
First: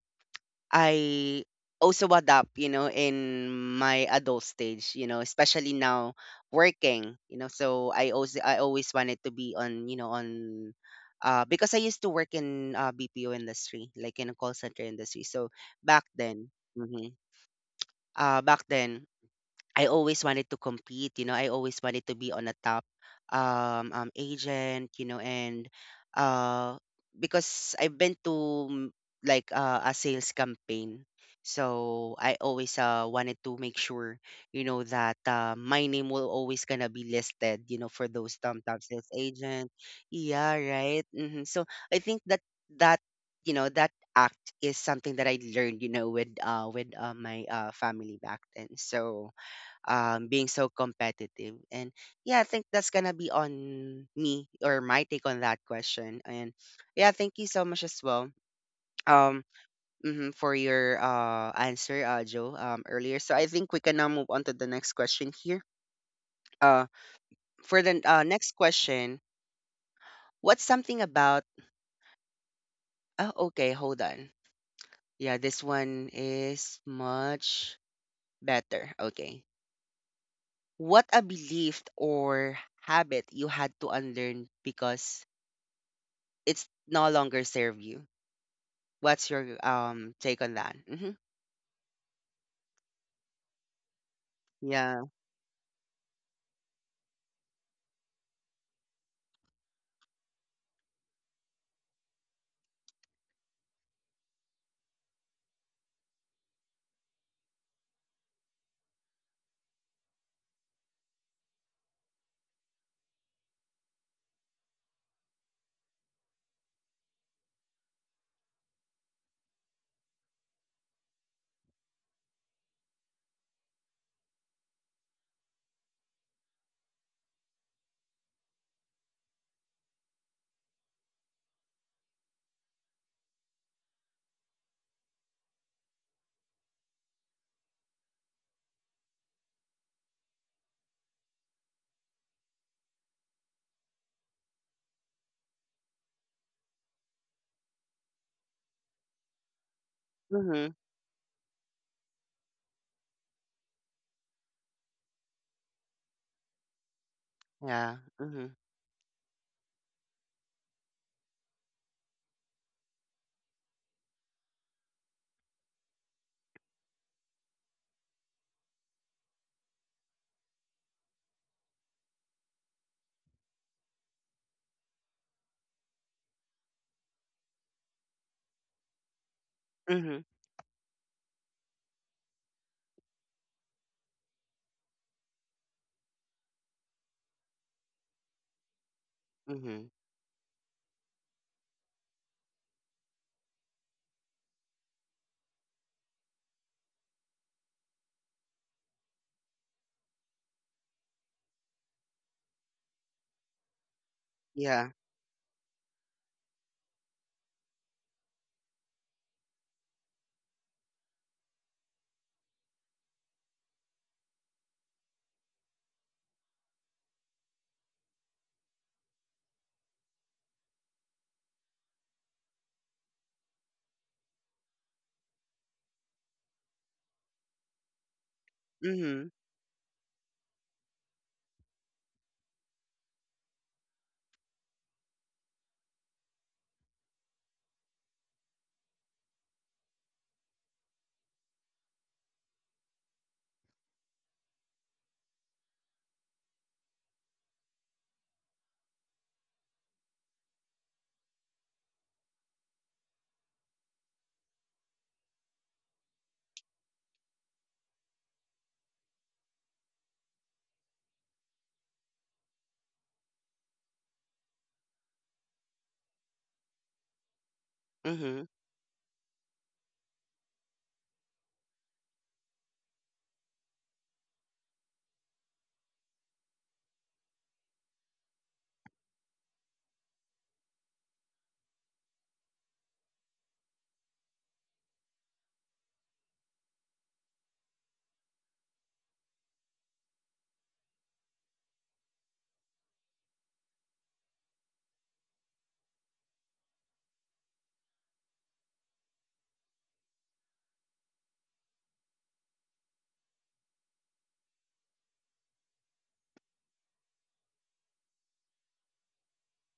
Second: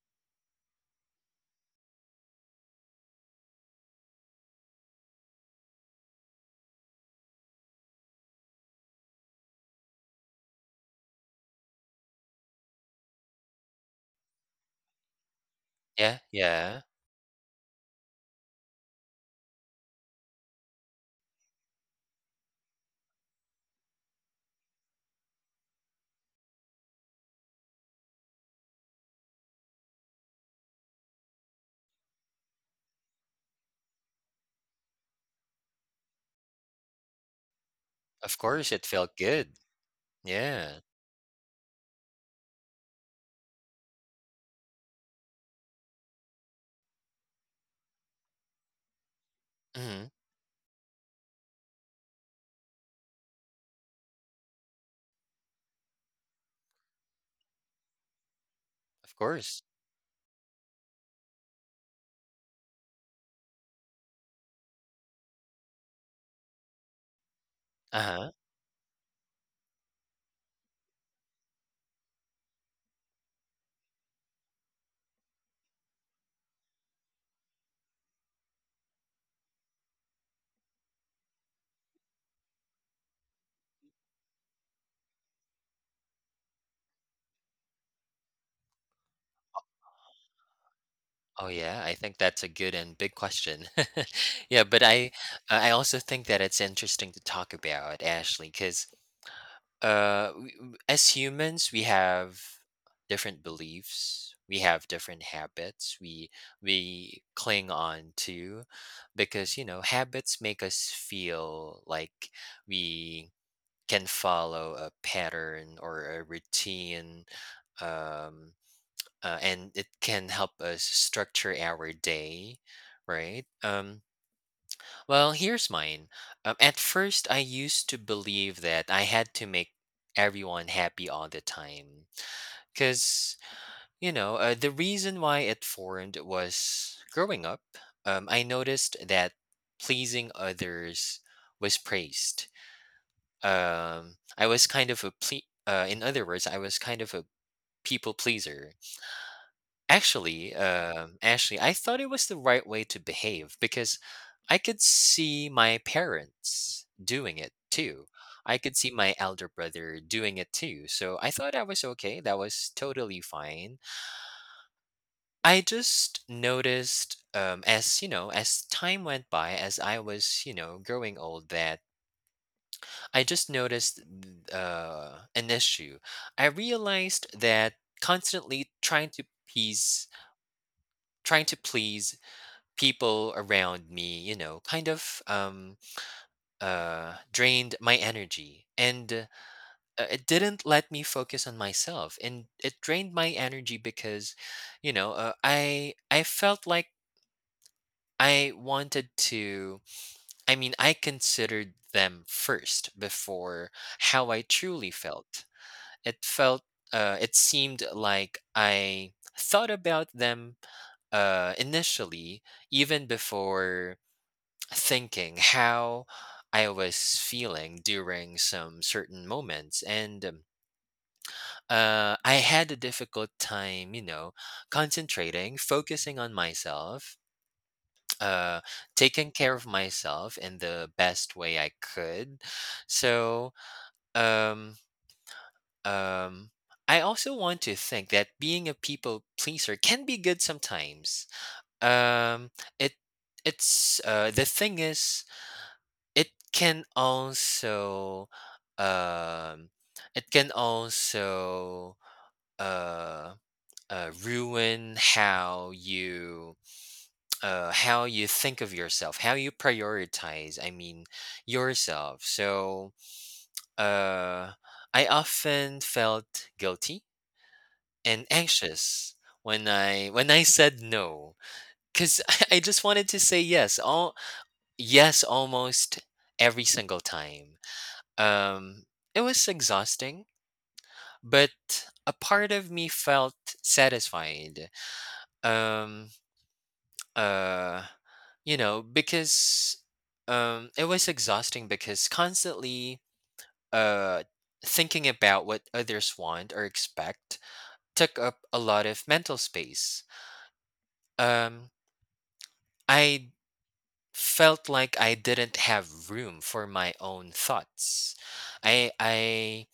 [SPEAKER 1] I also adapt, you know, in my adult stage, you know, especially now working, you know. So I always wanted to be on, you know, on because I used to work in BPO industry, like in a call center industry. So back
[SPEAKER 2] Yeah,
[SPEAKER 1] then,
[SPEAKER 2] yeah.
[SPEAKER 1] mhm, back then I always wanted to compete, you know, I always wanted to be on a top agent, you know, and uh because I've been to mm, like a sales campaign. So I always wanted to make sure, you know, that my name will always gonna be listed, you know, for those
[SPEAKER 2] Of
[SPEAKER 1] top
[SPEAKER 2] course,
[SPEAKER 1] top
[SPEAKER 2] it
[SPEAKER 1] sales
[SPEAKER 2] felt good.
[SPEAKER 1] agent. Yeah,
[SPEAKER 2] Yeah.
[SPEAKER 1] right. Hmm. So I think that, you know, that act is something that I learned, you know, with my family back then. So
[SPEAKER 2] Mhm.
[SPEAKER 1] being so competitive. And yeah, I think that's gonna be on me or my take on that question. And yeah, thank you so much as well.
[SPEAKER 2] Of
[SPEAKER 1] Um,
[SPEAKER 2] course.
[SPEAKER 1] mhm, for your answer, Joe, earlier. So I think we can now move on to the next question here. Uh, for the
[SPEAKER 2] Uh-huh.
[SPEAKER 1] next question, what's something about? Oh, okay, hold on. Yeah, this one is much better. Okay. What a belief or habit you had to unlearn because it's no longer serve you. What's your take on that? Hmm.
[SPEAKER 2] Oh yeah, I think that's a good and big question. Yeah, but
[SPEAKER 1] Yeah.
[SPEAKER 2] I also think that it's interesting to talk about, Ashley, 'cause as humans, we have different beliefs, we have different habits we cling on to, because, habits make us feel like we can follow a pattern or a routine. Um and it can help us structure our day, right? Well, here's mine. At first, I used to believe that I had to make everyone happy all the time, because, the reason why it formed was growing up. I noticed that pleasing others was praised. I was kind of a, in other words, I was kind of a people pleaser. Actually,
[SPEAKER 1] Hmm.
[SPEAKER 2] um, actually, I thought it was the right way to behave, because I could see my parents doing it
[SPEAKER 1] Yeah.
[SPEAKER 2] too.
[SPEAKER 1] Hmm.
[SPEAKER 2] I could see my elder brother doing it too. So I thought I was okay. That was totally fine. I just noticed, as you know, as time went by, as I was, growing old, that I just noticed, an issue. I realized that constantly trying to please,
[SPEAKER 1] Hmm.
[SPEAKER 2] trying to please people around me, kind of, drained my energy. And
[SPEAKER 1] Hmm.
[SPEAKER 2] uh, it didn't let me focus on myself. And it drained my energy because, I felt like I wanted to, I mean, I considered them first before how I
[SPEAKER 1] Yeah.
[SPEAKER 2] truly felt. It felt, it seemed like I thought about them, initially, even before thinking how I was feeling during some certain moments. And I had a difficult time, concentrating, focusing on myself, uh,
[SPEAKER 1] Hmm.
[SPEAKER 2] taking care of myself in the best way I could. So, um, um, I also want to think that being a people pleaser can be good sometimes. Um, it it's the thing is, it can also, um it can also uh, ruin how you, think of yourself, how you prioritize, I mean, yourself. So uh I often felt guilty and
[SPEAKER 1] Hmm.
[SPEAKER 2] anxious when I said no, cuz I just wanted to say yes almost every single time. Um, it was exhausting, but a part of me felt satisfied. Um, uh, because, it was exhausting because constantly, uh, thinking about what others want or expect took up a lot of mental space. Um, I felt like I didn't have room for my own thoughts. I I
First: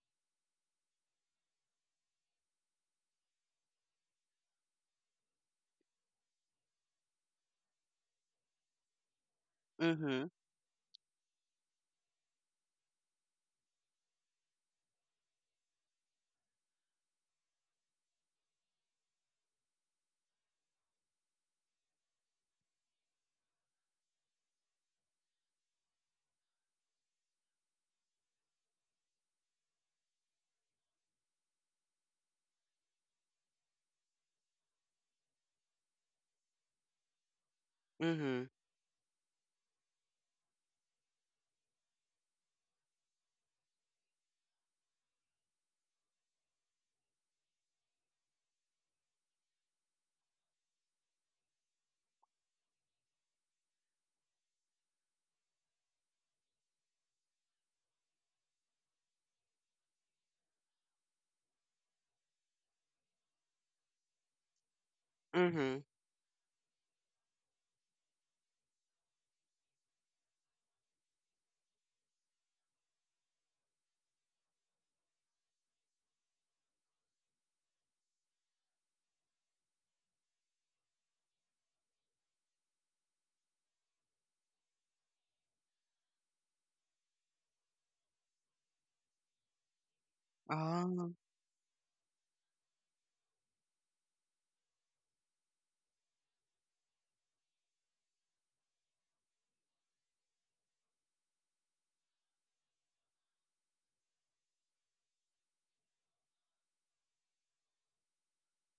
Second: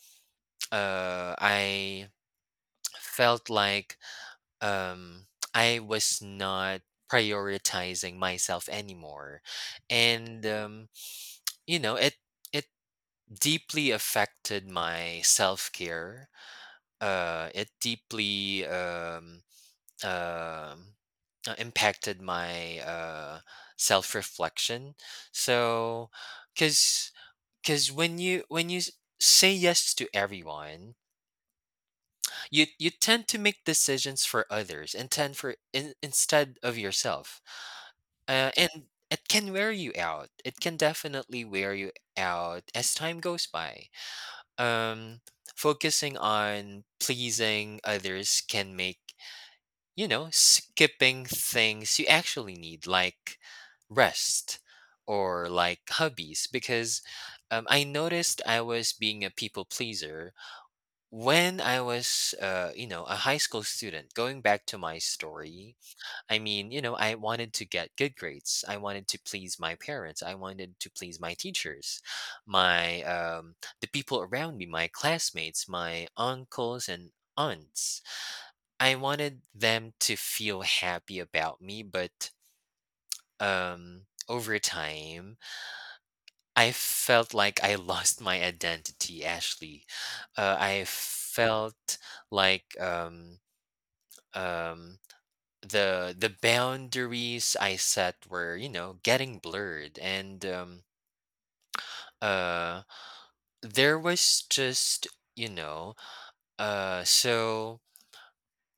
[SPEAKER 2] I felt like, um, I was not prioritizing myself anymore,
[SPEAKER 1] Hmm.
[SPEAKER 2] and you know it it deeply affected my self care. It deeply, um, impacted my, self reflection. So, because because when you say yes to everyone you tend to make decisions for others and tend instead of yourself.
[SPEAKER 1] Hmm.
[SPEAKER 2] And it can wear you out. It can definitely wear you out as time goes by. Um, focusing on pleasing others can make, you know, skipping things you actually need, like rest or like hobbies. Because I noticed I was being a people pleaser when I was, you know, a high school student. Going back to my story,
[SPEAKER 1] Hmm.
[SPEAKER 2] I mean, you know, I wanted to get good grades. I wanted to please my parents. I wanted to please my teachers, my the people around me, my classmates, my uncles and aunts. I wanted them to feel happy about me, but um, over time, I felt like I lost my identity. Actually, I
[SPEAKER 1] Oh.
[SPEAKER 2] felt like um, the boundaries I set were, you know, getting blurred. And uh there was just, you know, so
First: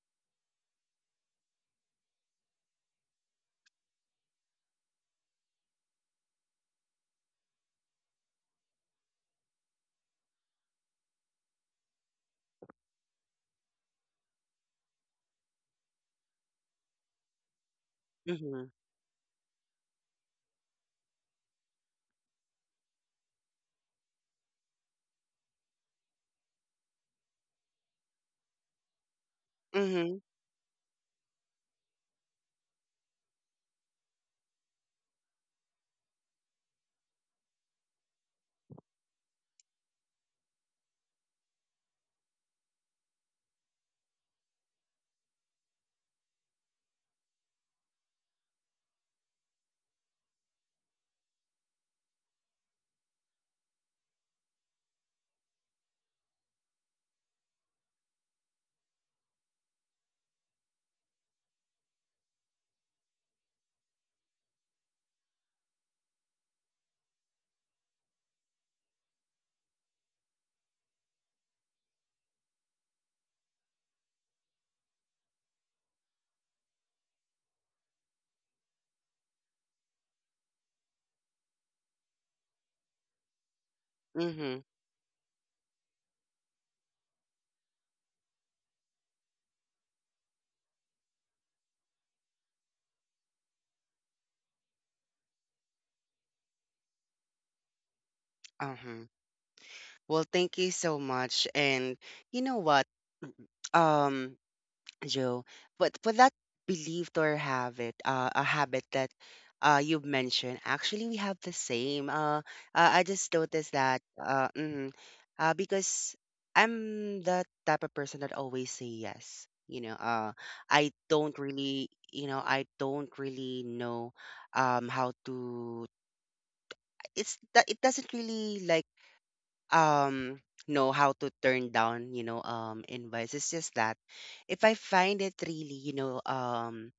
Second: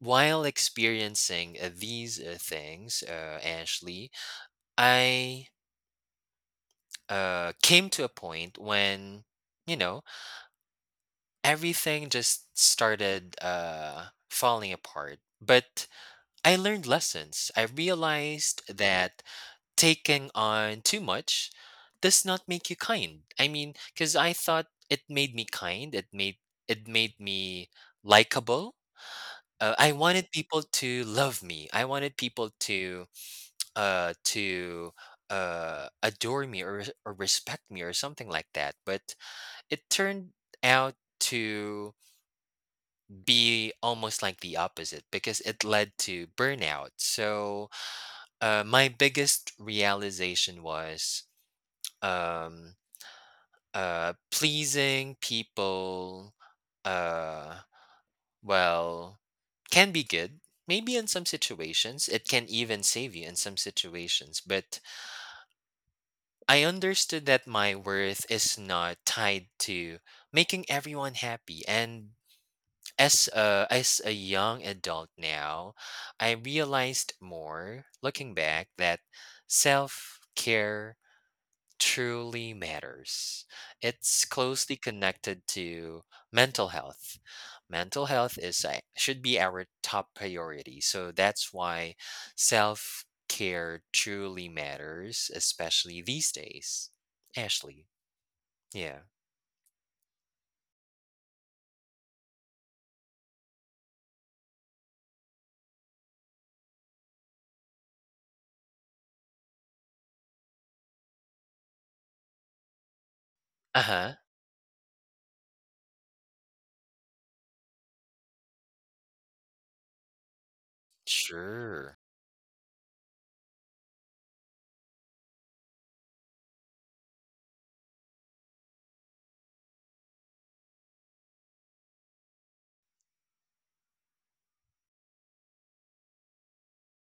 [SPEAKER 2] while experiencing these things, uh, Ashley, I came to a point when, you know, everything just started falling apart. But I learned lessons. I realized
[SPEAKER 1] Hmm.
[SPEAKER 2] that taking on too much does not make you kind. I mean, because I thought it made me kind. It made me likable. I
[SPEAKER 1] Hmm.
[SPEAKER 2] wanted people to love me. I wanted people to uh, to adore me or respect me or something like that. But it turned out to be almost like the opposite because it led to burnout. So my biggest realization was. Um, Pleasing people, uh, well, can be good. Maybe in some situations, it can even save you in some situations. But I understood that my worth is not tied to making everyone happy. And as a young adult now, I realized more looking back that self care truly matters. It's
[SPEAKER 1] Hmm.
[SPEAKER 2] closely connected to mental health. Should be our top priority. So that's why self care truly matters, especially these days, Ashley. Yeah.
[SPEAKER 1] Uh-huh. Well, thank you so much. And you know what? Um, Joe. But for that belief or habit, a habit that, you mentioned, actually we have the same. I just noticed
[SPEAKER 2] Uh
[SPEAKER 1] that,
[SPEAKER 2] huh.
[SPEAKER 1] mhm, because I'm the type of person that always say yes. You know,
[SPEAKER 2] Sure.
[SPEAKER 1] I don't really know, how to. It's that it doesn't really, like, um know how to turn down, you know, invites. It's just that if I find it really, you know, um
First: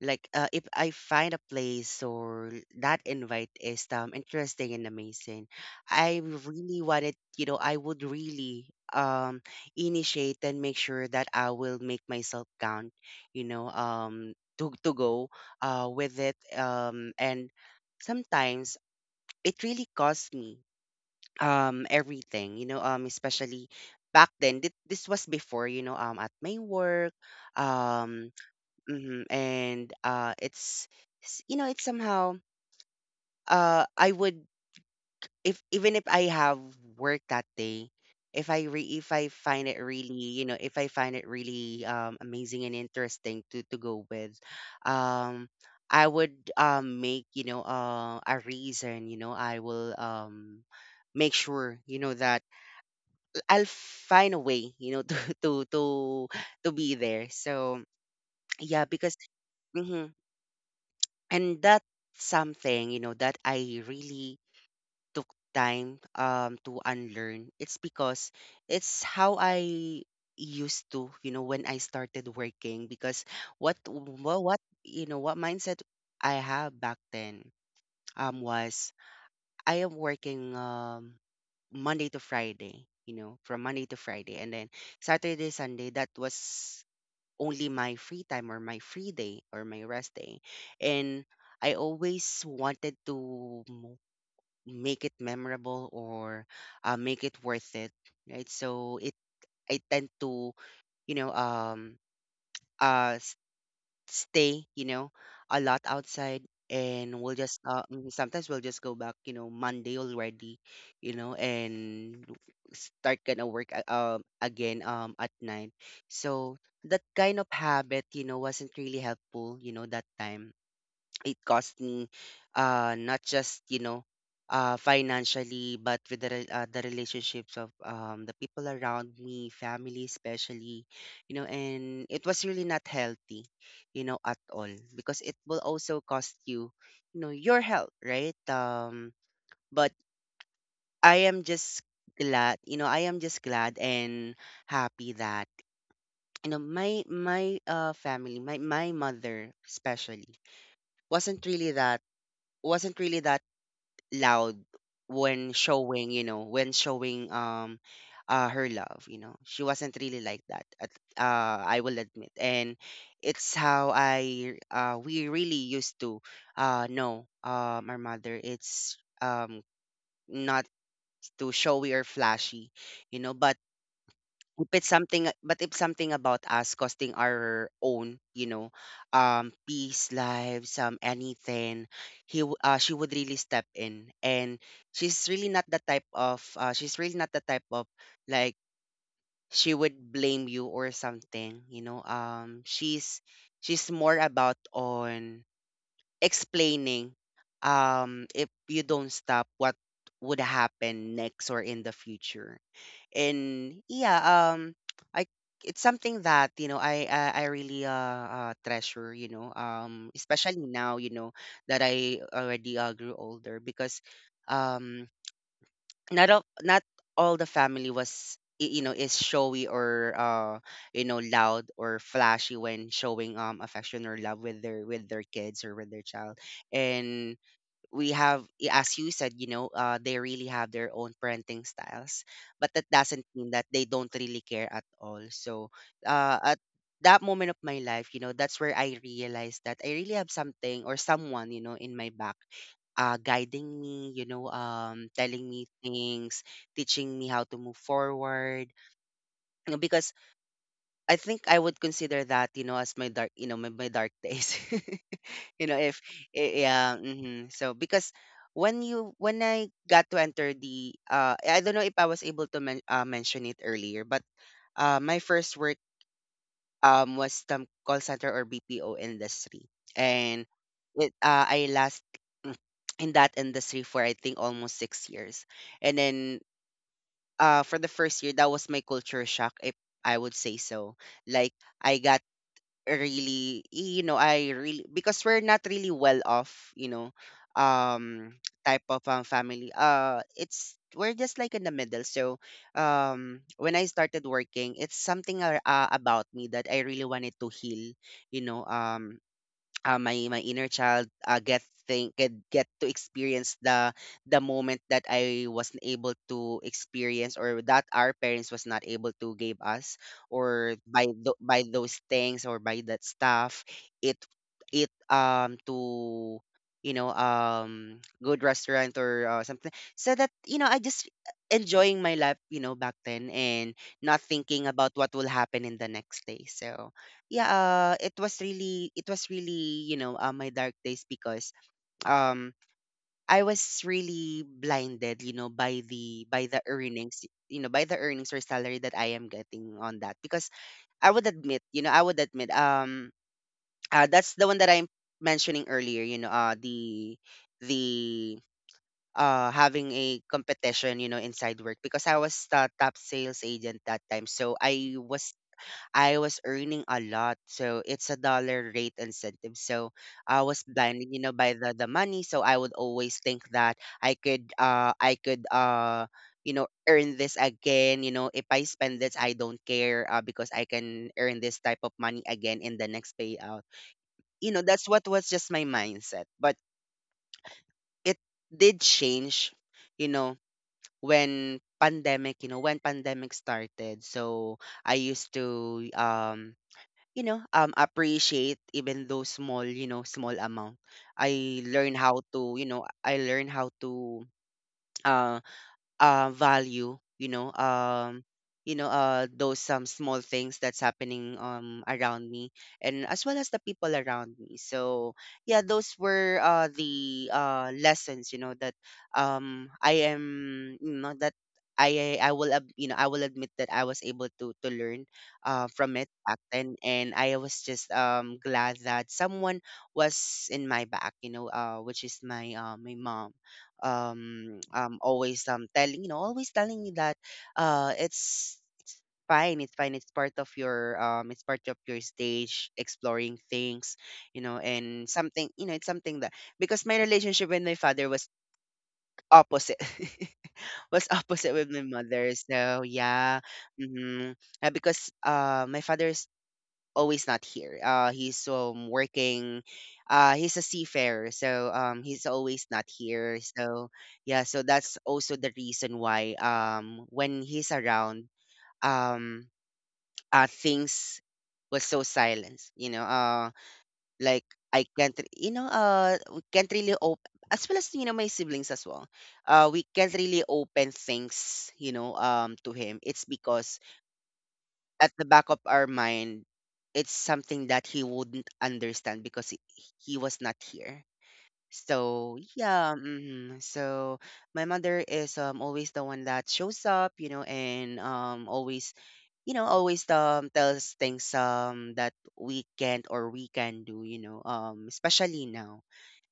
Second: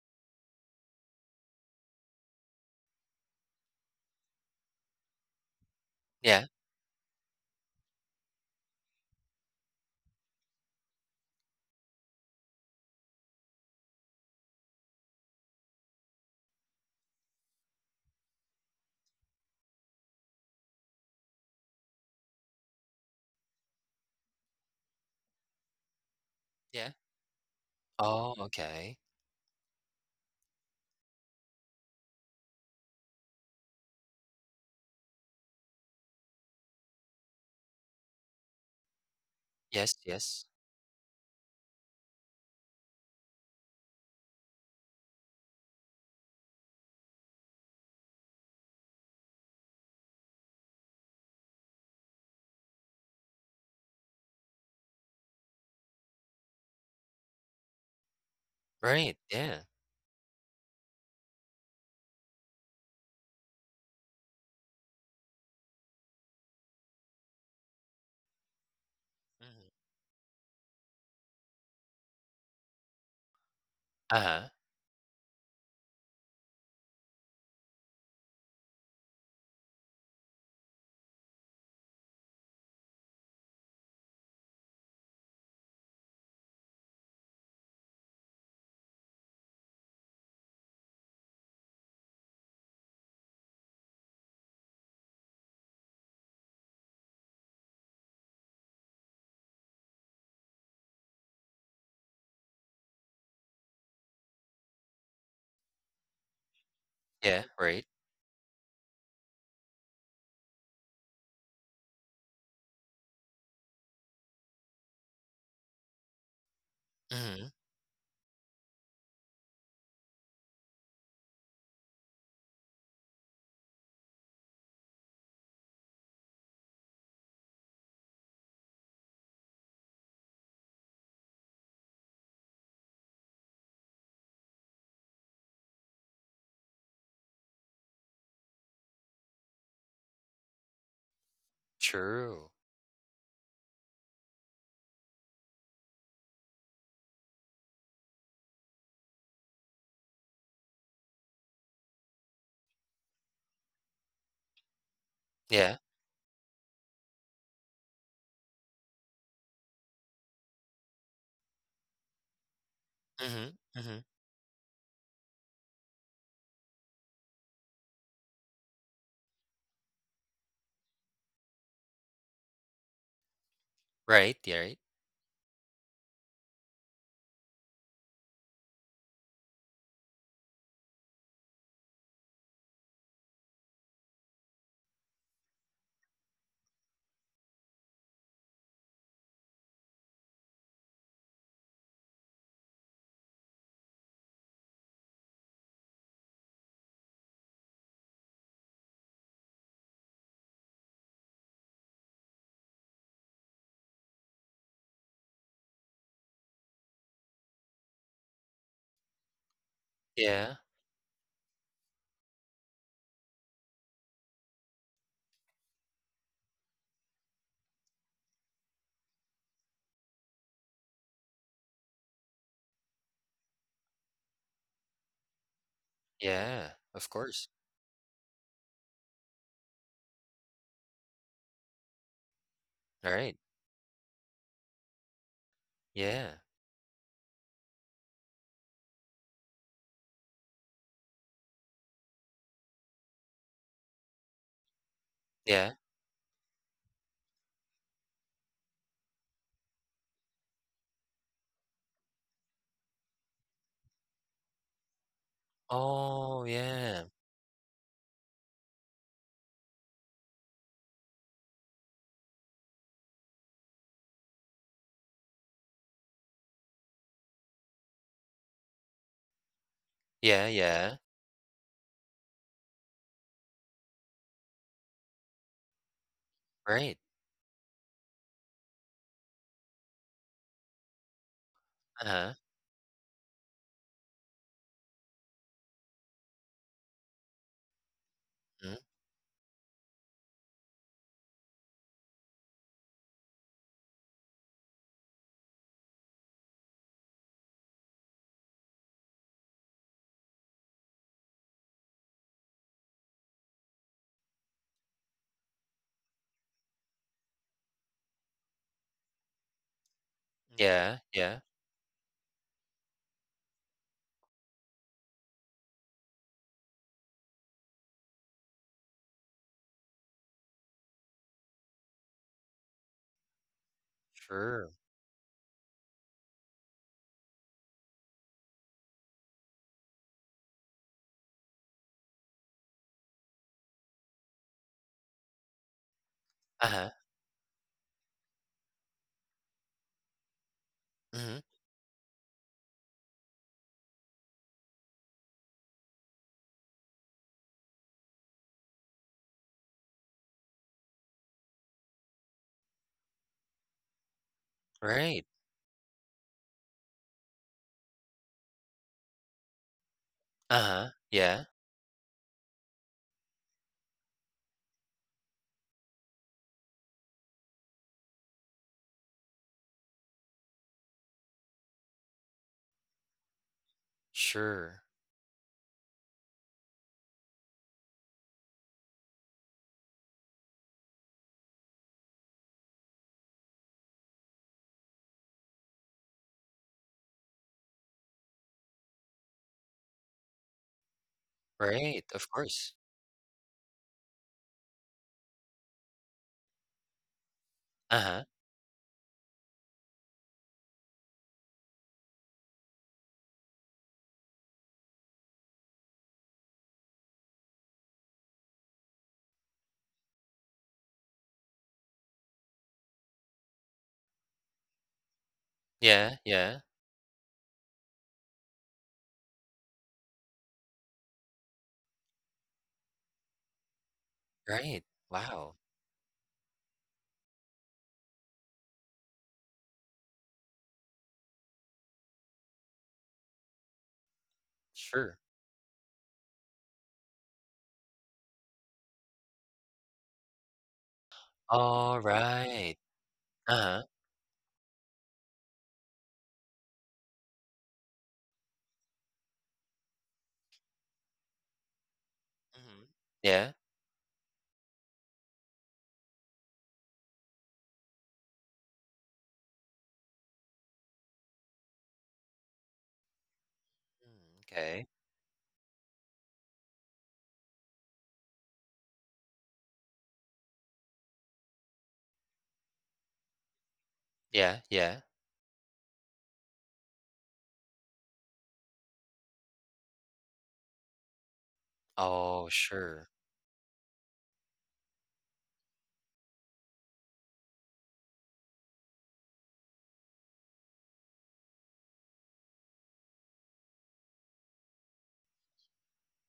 [SPEAKER 1] like uh, if I find a place or that invite is interesting and amazing, I
[SPEAKER 2] Yeah.
[SPEAKER 1] really wanted you know I would really initiate and make sure that I will make myself count, you know, to go with it, and sometimes it really costs me everything, you know, especially back then. This was before, you know, at my
[SPEAKER 2] Yeah.
[SPEAKER 1] work, um
[SPEAKER 2] Oh, okay.
[SPEAKER 1] mhm, and it's s- you know it's somehow I would, if even if I have work that day, if I find it
[SPEAKER 2] Yes.
[SPEAKER 1] really you
[SPEAKER 2] Yes.
[SPEAKER 1] know if I find it really amazing and interesting to go with, um I would make, you know, a reason, you know, I will make sure, you know, that I'll find a way, you know, to be there. So yeah, because
[SPEAKER 2] Right. Yeah.
[SPEAKER 1] mhm. And that's something, you know, that I really took time to unlearn. It's because it's how
[SPEAKER 2] Hmm.
[SPEAKER 1] I used to, you know, when I started working. Because
[SPEAKER 2] Uh huh.
[SPEAKER 1] what mindset I have back then was I am working Monday to Friday, you know, from Monday to Friday. And then Saturday, Sunday, that was only my free time or my free day or my rest day. And I always wanted to make it memorable, or make it worth it, right? So it I tend to, you know, uh stay, you know, a lot outside, and
[SPEAKER 2] Yeah. Right.
[SPEAKER 1] sometimes we'll just go back, you know, Monday already, you know, and start gonna work again at night. So that kind
[SPEAKER 2] Mm-hmm.
[SPEAKER 1] of habit, you know, wasn't really helpful, you know, that time. It cost me not just, you know, financially, but with the relationships of the people around me, family especially, you know, and it was really not healthy, you know, at all, because it will also cost you, you know, your health, right? But i am just
[SPEAKER 2] True.
[SPEAKER 1] I am just glad and happy that, you know, my family my my mother especially wasn't really that wasn't really that loud when
[SPEAKER 2] Yeah.
[SPEAKER 1] showing, her love, you know. She wasn't really like that. I will admit. And
[SPEAKER 2] Mm-hmm.
[SPEAKER 1] it's how
[SPEAKER 2] Mm-hmm.
[SPEAKER 1] I we really used to know our mother. It's not too showy or flashy, you know, but
[SPEAKER 2] Right. Yeah.
[SPEAKER 1] if
[SPEAKER 2] Right.
[SPEAKER 1] it's something but if something about us costing our own, you know, peace, lives, anything, she would really step in, and she's really not the type of, like, she would blame you or something, you know, she's more about on explaining if you don't stop what would happen next or in the future. And yeah, I it's something that, you know, I really treasure, you know,
[SPEAKER 2] Yeah.
[SPEAKER 1] especially now, you know, that I already grew older, because um not all the family was is showy or loud or flashy when showing affection or love with their kids or with their child.
[SPEAKER 2] Yeah, of
[SPEAKER 1] And
[SPEAKER 2] course.
[SPEAKER 1] as you said, you know, they really have their own parenting styles, but that doesn't
[SPEAKER 2] Alright.
[SPEAKER 1] mean that they don't really care at all. So
[SPEAKER 2] Yeah.
[SPEAKER 1] at that moment of my life, you know, that's where I realized that I really have something or someone, you know, in my back, guiding me, you know, telling me
[SPEAKER 2] Yeah.
[SPEAKER 1] things, teaching me how to move forward. You know, because I think I would consider that, you know, as my dark, you know, my dark days. you know if
[SPEAKER 2] Oh,
[SPEAKER 1] I- yeah
[SPEAKER 2] yeah.
[SPEAKER 1] hmm so because when I got to enter the I don't know if I was able to mention it earlier, but my first work was the call center or BPO industry. And
[SPEAKER 2] Yeah, yeah.
[SPEAKER 1] it I last in that industry for I think almost 6 years. And then
[SPEAKER 2] Right.
[SPEAKER 1] for the first year, that was my culture shock, if I would say so. Like, I got
[SPEAKER 2] Uh-huh.
[SPEAKER 1] really, you know, I really, because we're not really well off, you know, um
[SPEAKER 2] Mhm.
[SPEAKER 1] type of family, it's we're just like in the middle. So when I started working, it's something about me that I really wanted to heal, you know. My inner child, get think get to experience the moment that I wasn't able to experience, or that our parents was not able to give us, or
[SPEAKER 2] Yeah,
[SPEAKER 1] by
[SPEAKER 2] yeah.
[SPEAKER 1] by those things or by that stuff. it it to, you know, good restaurant, or something, so that, you know, I just enjoying my life, you know, back then, and not thinking
[SPEAKER 2] Sure.
[SPEAKER 1] about what will happen in the next day. So yeah, it was really, it was really, you know, my dark days, because um I was really blinded, you know, by the
[SPEAKER 2] Uh-huh.
[SPEAKER 1] earnings, you know, by the earnings or salary that I am getting on that. Because I would
[SPEAKER 2] Mhm.
[SPEAKER 1] admit, you know, I would admit, that's the one that I'm mentioning earlier, you know, the the having a competition, you know, inside work, because I was the top sales agent that time. So
[SPEAKER 2] Right.
[SPEAKER 1] I was earning a lot. So it's a dollar rate incentive. So I was
[SPEAKER 2] Uh-huh.
[SPEAKER 1] blinded, you know,
[SPEAKER 2] Yeah.
[SPEAKER 1] by the money. So I would always think that I could you know, earn this again, you know. If I spend this, I don't care, because I can earn this type of money again in the next payout. You know,
[SPEAKER 2] Sure.
[SPEAKER 1] that's what was just my mindset. But it did change, you know, when pandemic, you know, when pandemic started. So I used to you know, appreciate even those small, you know, small amount. I learn
[SPEAKER 2] Right.
[SPEAKER 1] how
[SPEAKER 2] Of
[SPEAKER 1] to, you
[SPEAKER 2] course.
[SPEAKER 1] know, I learn how to um value,
[SPEAKER 2] Uh-huh.
[SPEAKER 1] you know, those some small things that's happening around me, and as well as the people around me. So yeah, those were the lessons, you know, that I am, you know, that I will you know, I will admit that I was able to learn from it
[SPEAKER 2] Yeah,
[SPEAKER 1] back
[SPEAKER 2] yeah.
[SPEAKER 1] then. And I was just glad that someone was in my back, you know, which is my my mom,
[SPEAKER 2] Right.
[SPEAKER 1] always
[SPEAKER 2] Wow.
[SPEAKER 1] telling, you know, always telling me that it's fine, it's fine, it's part of your, it's part of your stage exploring things, you know, and
[SPEAKER 2] Sure.
[SPEAKER 1] something, you know, it's something that, because my relationship with my father was opposite, was opposite with my mother.
[SPEAKER 2] Alright.
[SPEAKER 1] So yeah,
[SPEAKER 2] Uh-huh.
[SPEAKER 1] mm-hmm. Because my father's always not here. He's working. He's a seafarer, so he's always not
[SPEAKER 2] Mhm.
[SPEAKER 1] here.
[SPEAKER 2] Yeah.
[SPEAKER 1] So yeah, so that's also the reason why when he's around, um things was so silent. You know,
[SPEAKER 2] Mm,
[SPEAKER 1] like, I
[SPEAKER 2] okay.
[SPEAKER 1] can't you know, we can't really open, as well as, you know, my siblings as well. We can't really open things, you know, to him. It's because
[SPEAKER 2] Yeah, yeah.
[SPEAKER 1] at the back of our mind, it's something that he wouldn't understand, because he was not here. So
[SPEAKER 2] Oh,
[SPEAKER 1] yeah,
[SPEAKER 2] sure.
[SPEAKER 1] hmm, so my mother is always the one that shows up, you know, and always, you know, always tells things that we can't or we can do, you know, especially now.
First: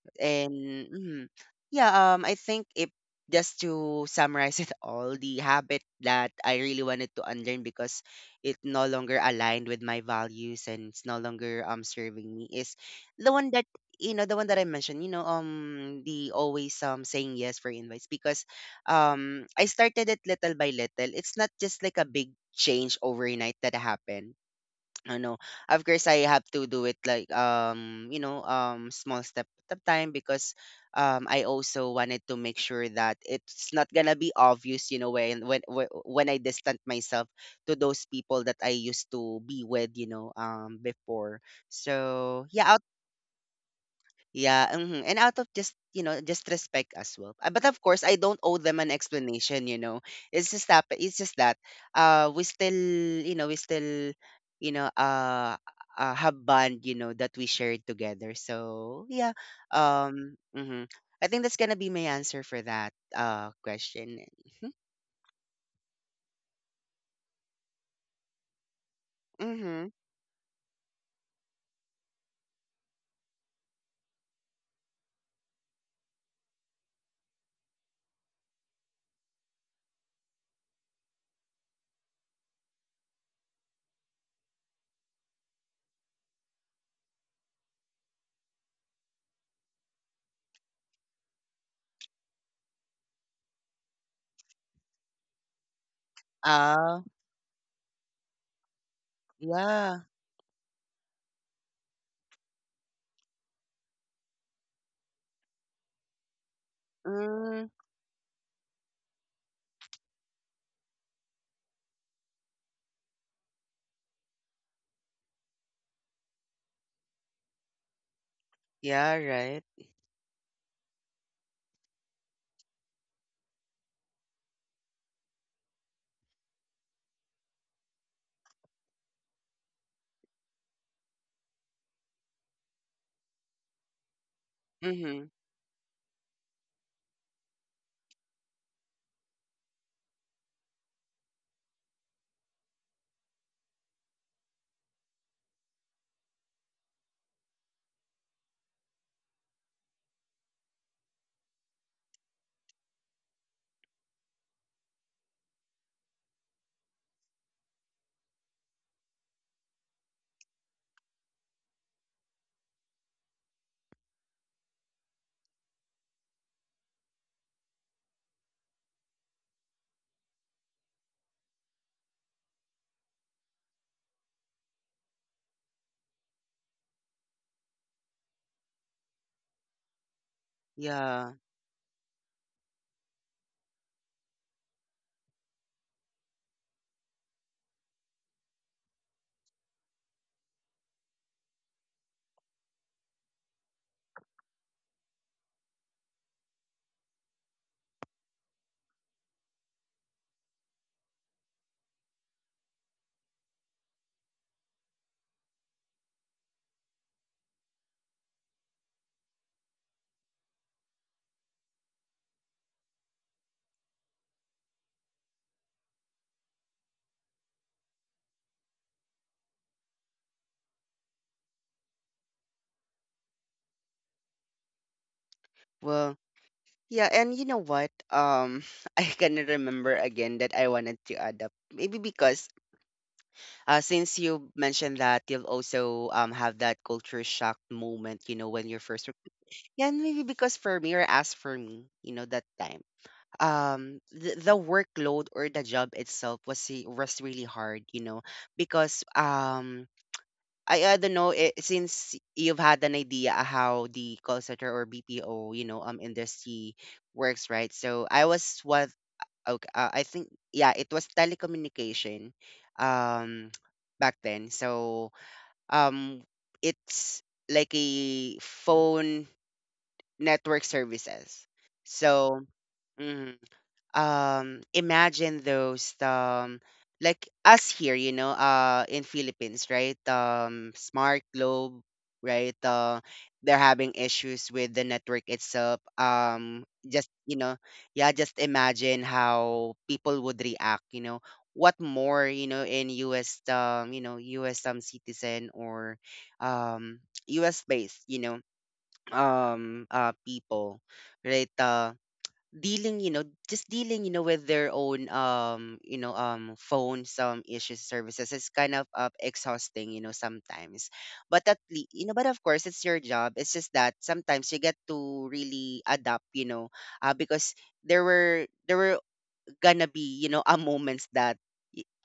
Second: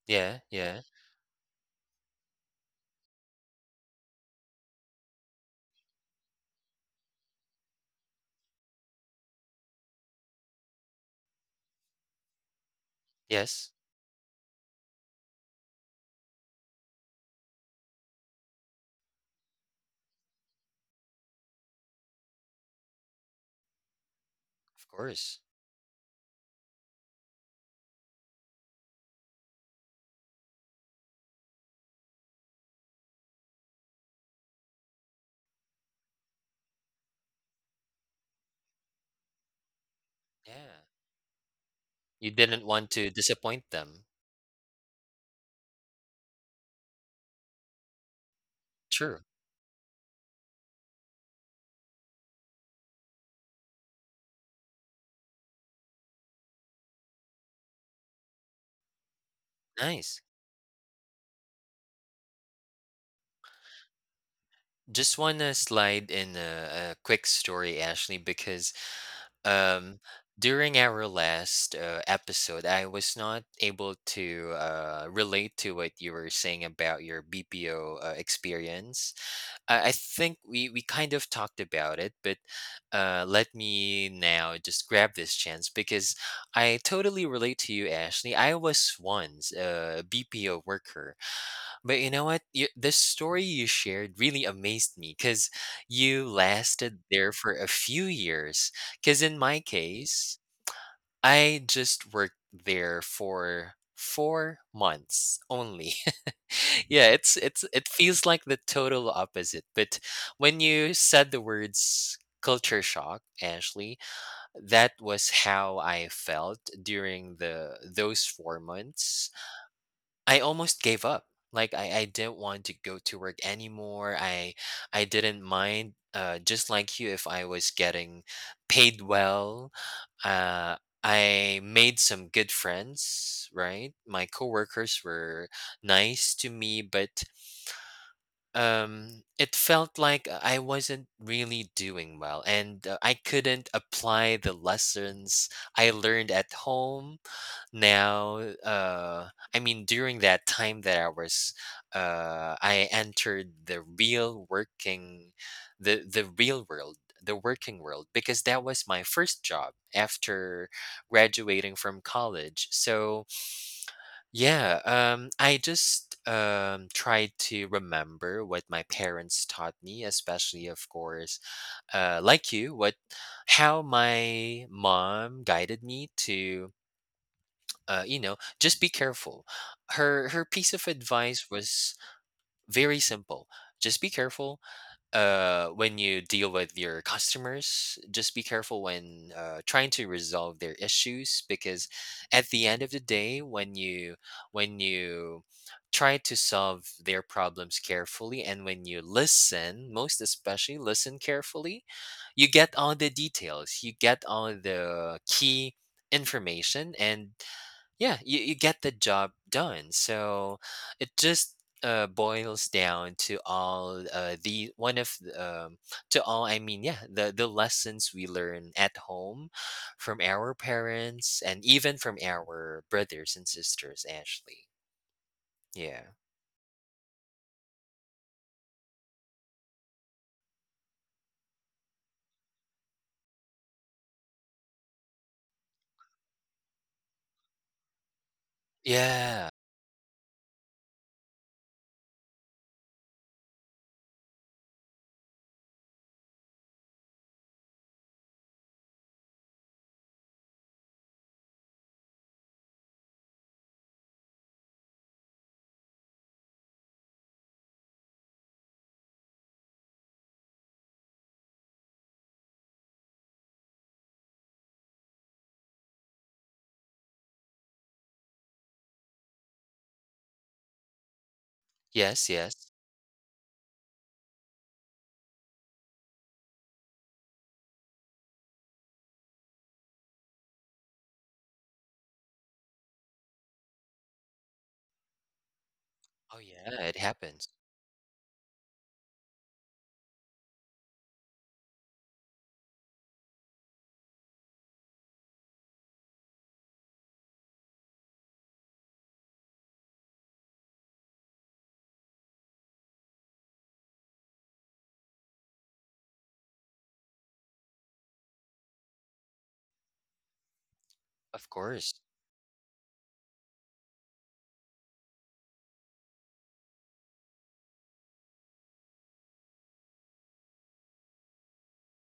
[SPEAKER 2] Yeah,
[SPEAKER 1] And
[SPEAKER 2] yeah.
[SPEAKER 1] mhm. Yeah, I think if, just to summarize it all, the habit that I really wanted to unlearn, because it no longer aligned with my values and it's no longer serving me, is the one that,
[SPEAKER 2] Yes.
[SPEAKER 1] you know, the one that I mentioned. You know, the always saying yes for invites. Because I started it little by little. It's not just like a big change overnight that happened.
[SPEAKER 2] Of course.
[SPEAKER 1] Ano, of course I have to do it like, you know, small step at a time, because I also wanted to make sure that it's not gonna be obvious, you know, when when I distant myself to those people that I used to be with, you know,
[SPEAKER 2] Yeah.
[SPEAKER 1] before.
[SPEAKER 2] You
[SPEAKER 1] So
[SPEAKER 2] didn't
[SPEAKER 1] yeah.
[SPEAKER 2] want to disappoint them.
[SPEAKER 1] Yeah, mhm, and out of just, you know, just respect as well. But of course, I don't owe them an
[SPEAKER 2] True.
[SPEAKER 1] explanation, you know. It's just that we still, you know, we still, you know, have bond, you know, that we shared together. So, yeah.
[SPEAKER 2] Nice.
[SPEAKER 1] Mhm. I think that's going to be my answer for that question.
[SPEAKER 2] Just want to slide in a quick story, Ashley, because
[SPEAKER 1] Mhm.
[SPEAKER 2] um, during our last episode, I was not able to relate to what you were saying about your BPO experience. I think we kind of talked about it, but let me now just grab this chance because I totally relate to you, Ashley. I was once a BPO worker. But you know what? This story you shared really amazed me because you lasted
[SPEAKER 1] Uh
[SPEAKER 2] there for a few years. Because in my
[SPEAKER 1] yeah.
[SPEAKER 2] case, I just worked there for 4 months only. Yeah, it's
[SPEAKER 1] Mm,
[SPEAKER 2] it feels like the total opposite. But when you said the words culture shock, Ashley, that was how I felt during the those four
[SPEAKER 1] yeah,
[SPEAKER 2] months
[SPEAKER 1] right.
[SPEAKER 2] I almost gave up. Like I didn't want to go to work anymore. I didn't mind just like you if I was getting paid well. Uh I made some good friends, right? My coworkers
[SPEAKER 1] Mhm.
[SPEAKER 2] were nice to me, but it felt like I wasn't really doing well, and I couldn't apply the lessons I learned at home now I mean during that time that I entered the real working, the real world, the working world, because that was my first job after graduating from college. So yeah, I just tried to remember what my parents taught me, especially of course, like you, what how my mom guided me to you know, just be careful. Her piece of
[SPEAKER 1] Yeah.
[SPEAKER 2] advice was very simple. Just be careful when you deal with your customers. Just be careful when trying to resolve their issues because at the end of the day, when you try to solve their problems carefully, and when you listen, most especially listen carefully, you get all the details. You get all the key information, and yeah, you get the job done. So it just boils down to all the one of the, to all I mean yeah, the lessons we learn at home from our parents and even from our brothers and sisters, actually. Yeah.
[SPEAKER 1] Well, yeah, and you know what? I can remember again that I wanted to add up. Maybe because, since you mentioned that you'll also have that culture shock moment, you know, when you're first. Rec-
[SPEAKER 2] Yeah.
[SPEAKER 1] yeah, and maybe because for me, or as for me, you know, that time, the workload or the job itself was was really hard, you know, because I don't know, it, since you've had an idea how the call center or BPO, you know, industry works, right? So I was what, okay, I think, yeah, it was telecommunication um back then. So um it's like a phone network services.
[SPEAKER 2] Yes,
[SPEAKER 1] So
[SPEAKER 2] yes.
[SPEAKER 1] mhm, imagine those like us here, you know, in Philippines, right, Smart, Globe, right, they're having issues with the network itself.
[SPEAKER 2] Oh yeah, it
[SPEAKER 1] Just, you
[SPEAKER 2] happens.
[SPEAKER 1] know, yeah, just imagine how people would react, you know, what more, you know, in US, you know, US citizen, or um US based, you know, people, right. Dealing, you know, just dealing, you know, with their own, you know, phone, some issues, services, is kind of exhausting, you know, sometimes.
[SPEAKER 2] Of
[SPEAKER 1] But at least,
[SPEAKER 2] course.
[SPEAKER 1] you know, but of course it's your job. It's just that sometimes you get to really adapt, you know. Because there were gonna be, you know, a moments that,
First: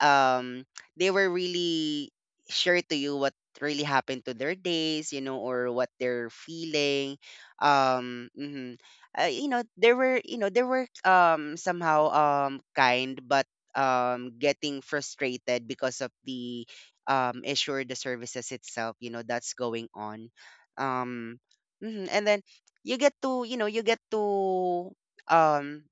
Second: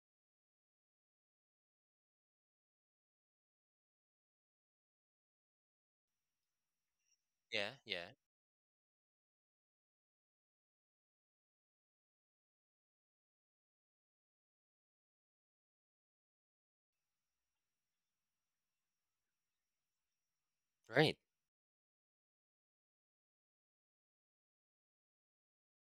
[SPEAKER 1] um they were really share to you what really happened to their days, you know, or what they're feeling.
[SPEAKER 2] Yeah, yeah.
[SPEAKER 1] Mhm. You know, there were you know there were somehow kind, but getting frustrated because of the issue or the services itself, you know, that's going on.
[SPEAKER 2] Right.
[SPEAKER 1] um mhm. And then you get to, you know, you get to um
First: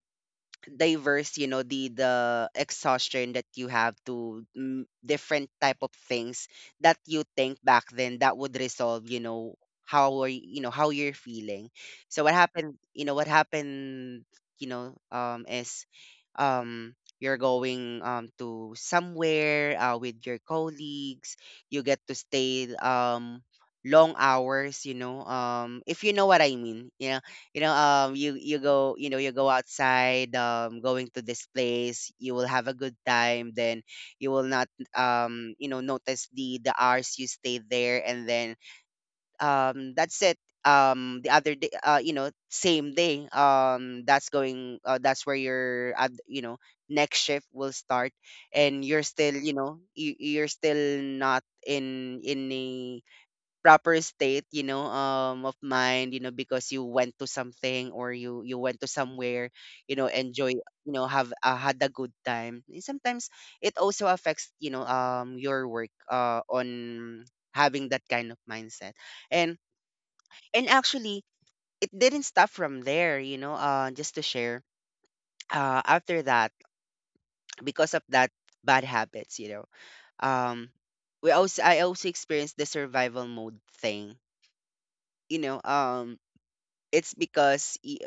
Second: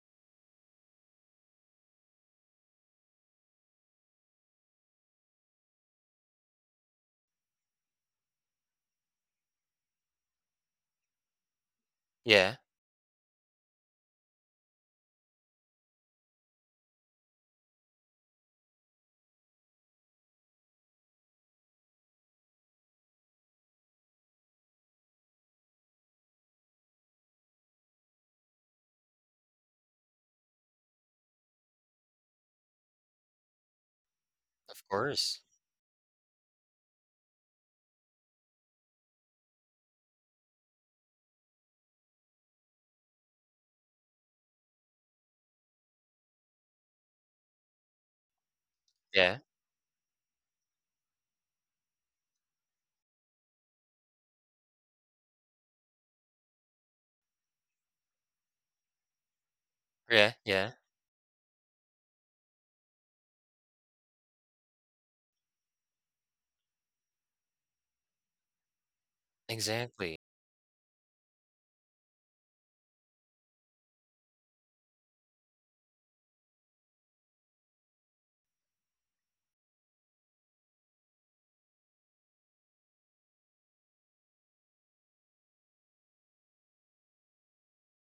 [SPEAKER 1] diverse, you know, the exhaustion that you have to, mm, different type of things that you think back then that would resolve, you know, how are you, you know, how you're feeling. So what
[SPEAKER 2] Yeah.
[SPEAKER 1] happened, you know, what happened, you know, is, um you're going to somewhere, with your colleagues. You get to stay long hours, you know, if you know what I mean. Yeah, you know, you go, you know, you go outside, going to this place, you will have a good time, then you will not
[SPEAKER 2] Of course.
[SPEAKER 1] you know, notice the hours you stay there. And then, that's it. The other day, you know, same day, that's going, that's where your, you know, next shift will start. And you're still,
[SPEAKER 2] Yeah,
[SPEAKER 1] you know, you're still not in a proper state, you know, of mind, you know, because you went to something, or you went to somewhere, you know,
[SPEAKER 2] yeah.
[SPEAKER 1] enjoy,
[SPEAKER 2] Yeah,
[SPEAKER 1] you know, have, had a good time. And sometimes it also affects, you know, your work, on having that kind of mindset. And
[SPEAKER 2] exactly.
[SPEAKER 1] and actually, it didn't stop from there, you know, just to share. After that, because of that bad habits, you know, um, we also I also experienced the survival mode thing. You know, It's because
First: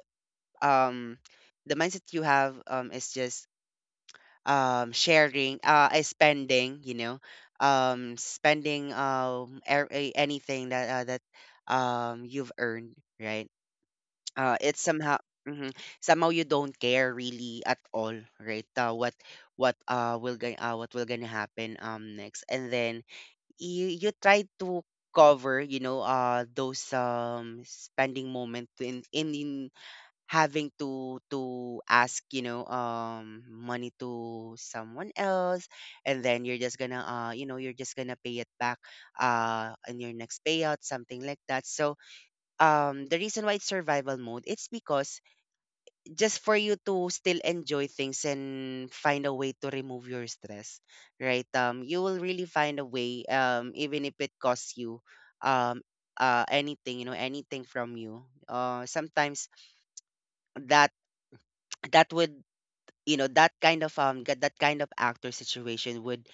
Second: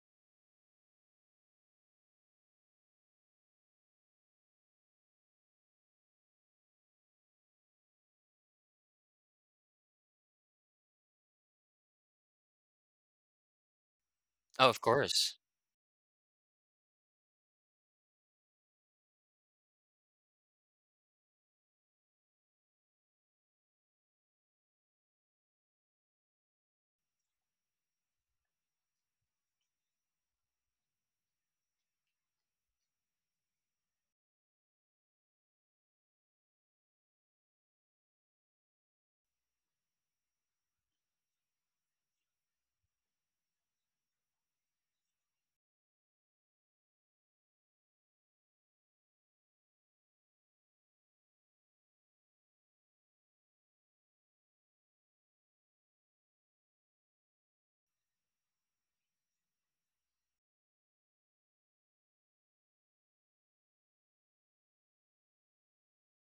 [SPEAKER 1] um the mindset you have is just sharing, spending, you know, spending, anything that you've earned, right?
[SPEAKER 2] Oh, of
[SPEAKER 1] It's somehow,
[SPEAKER 2] course.
[SPEAKER 1] mhm, somehow you don't care really at all, right? What will going what will gonna happen next. And then you try to cover, you know, those spending moment in having to ask, you know, money to someone else. And then you're just gonna, you know, you're just gonna pay it back in your next payout, something like that. So the reason why it's survival mode, it's because just for you to still enjoy things and find a way to remove your stress, right? You will really find a way, even if it costs you, um anything, you know, anything from you. Sometimes that would, you know, that kind of get, that kind of actor situation would,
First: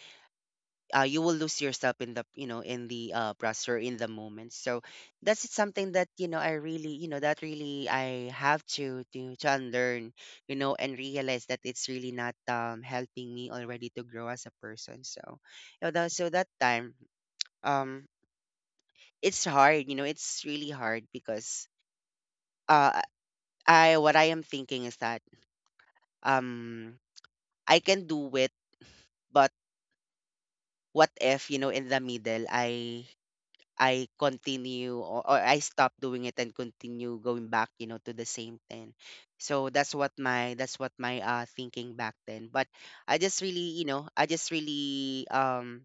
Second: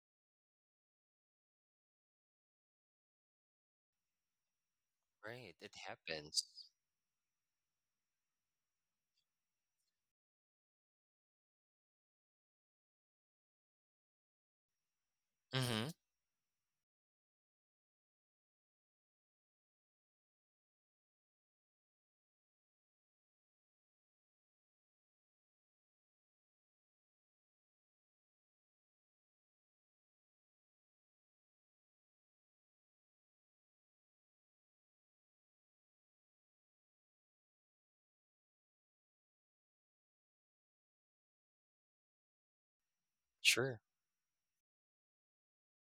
[SPEAKER 1] you will lose yourself in the, you know, in the process or in the moment. So that's it,
[SPEAKER 2] Right, it
[SPEAKER 1] something that, you know,
[SPEAKER 2] happens.
[SPEAKER 1] I really, you know, that really I have to to unlearn, you know, and realize that it's really not helping me already to grow as a person. So you
[SPEAKER 2] Mhm.
[SPEAKER 1] know, that, so that time, um it's hard, you know, it's really hard, because uh I what I am thinking is that, um I can do it, but. What if, you know, in the middle I continue or I stop doing it and continue going back, you know, to the same thing. So that's what my thinking back then. But I just really,
[SPEAKER 2] Sure.
[SPEAKER 1] I just really um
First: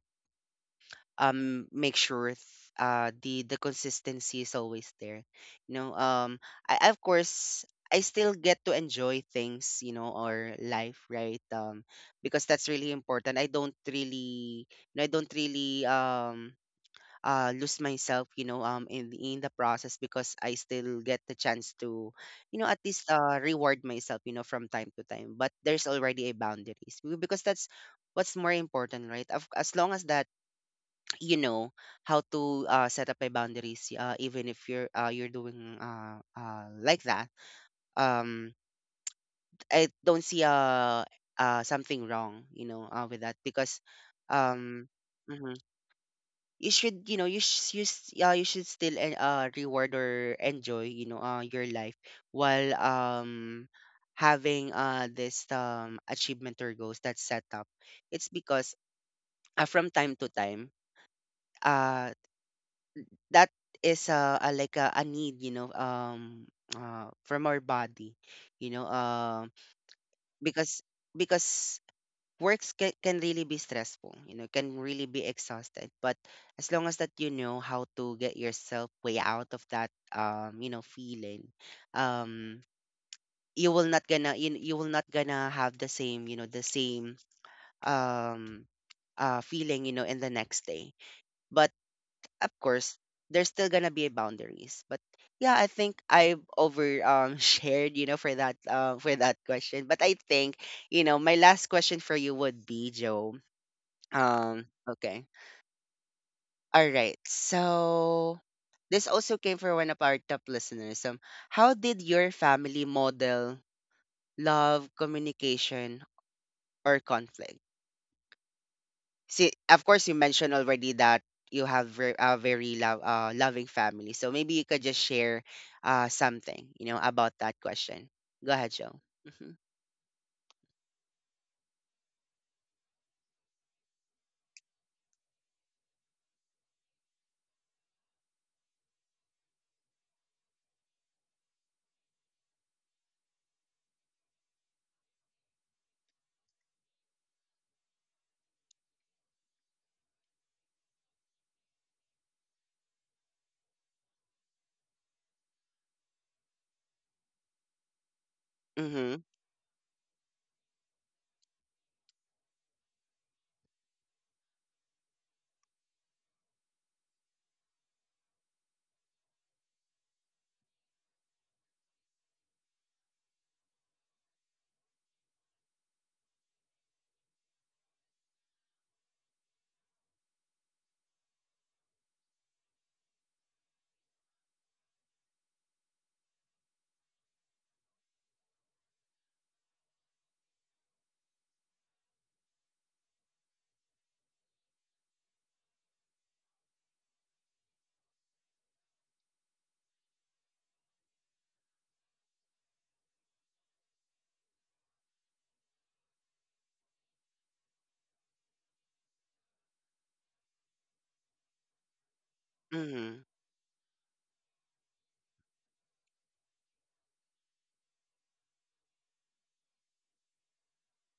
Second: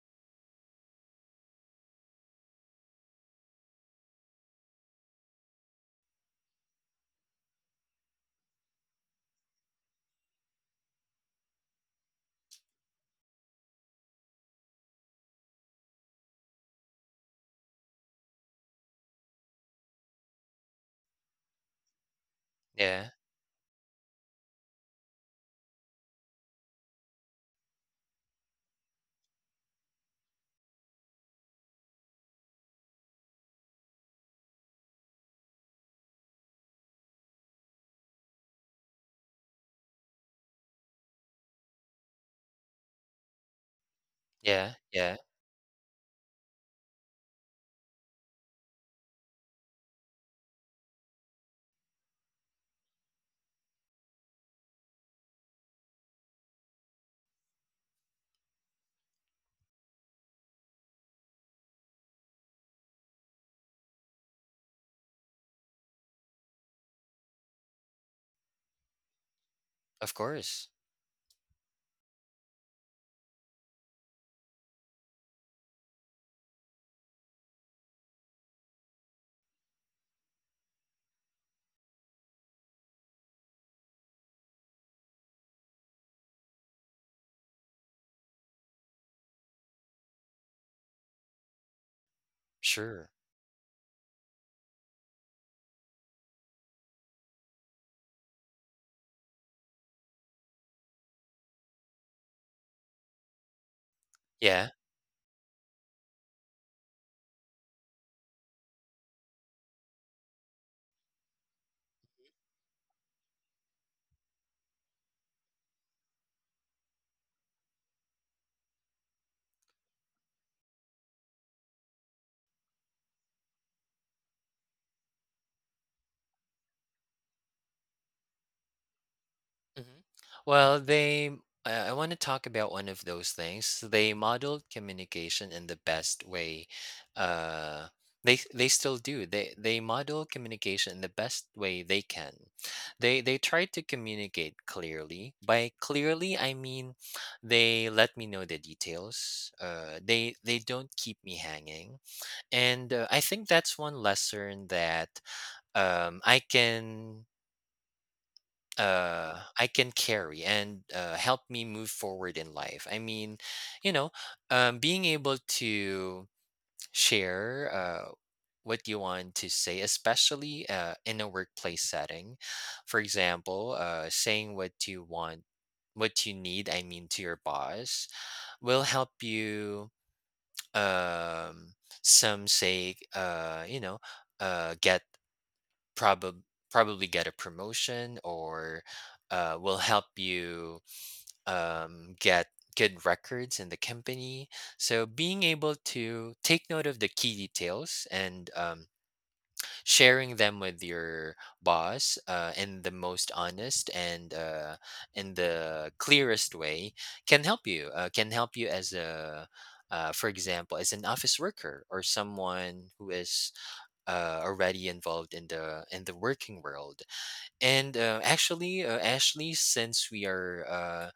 [SPEAKER 1] um make sure the consistency is always there, you know. I, of course, I still get to enjoy things, you know, or life, right? Because that's really important. I don't really, I don't really lose myself, you know, in the process, because I still get the chance to, you know, at least
[SPEAKER 2] Yeah.
[SPEAKER 1] reward myself, you know, from time to time. But there's already a boundaries because that's what's more important, right? As long as that, you know, how to set up my boundaries, even if you're you're doing like that, um I don't see something wrong, you know, with that. Because
[SPEAKER 2] Yeah.
[SPEAKER 1] um
[SPEAKER 2] Yeah.
[SPEAKER 1] mhm, you should, you know, you sh- you, s- you should still reward or enjoy, you know, your life, while having this achievement or goals that's set up. It's because, from time to time, uh that is a like a need, you know, from our body, you know.
[SPEAKER 2] Of course.
[SPEAKER 1] because because works can really be stressful, you know, can really be exhausted. But as long as that, you know how to get yourself way out of that, you know, feeling um you will not gonna you will not gonna have the same, you know, the same um feeling, you know, in the next day. But of course,
[SPEAKER 2] Sure.
[SPEAKER 1] there's still gonna be boundaries. But yeah, I think I've over shared, you know, for that for that question. But I think, you know, my last question for you would be, Joe.
[SPEAKER 2] Yeah.
[SPEAKER 1] Okay. All right. So this also came from one of our top listeners. How did your family model love, communication, or conflict? See, of course, you mentioned already that you have a very love, loving family. So maybe you could just share something, you know, about that question. Go ahead, Joe. Mm-hmm.
[SPEAKER 2] Mhm. Well, they, I want to talk about one of those things. They modeled communication in the best way. Uh, they still do. They model communication in the best way they can. They try to communicate clearly. By clearly, I mean they let me know the details. They don't keep me hanging, and I think that's one lesson that I can
[SPEAKER 1] Mm-hmm.
[SPEAKER 2] carry and help me move forward in life. I mean, you know, being able to share what you want to say, especially in a workplace setting. For example, saying what you want, what you need, I mean, to your boss will help you, um, some say, you know, get probably probably get a promotion, or will help you get good records in the company. So being able to take note of the key details and sharing them with your boss in the most honest and, in the clearest way can help you, can help you as a, for example, as an office worker or someone who
[SPEAKER 1] Mm-hmm.
[SPEAKER 2] is already involved in the working world. And actually Ashley, since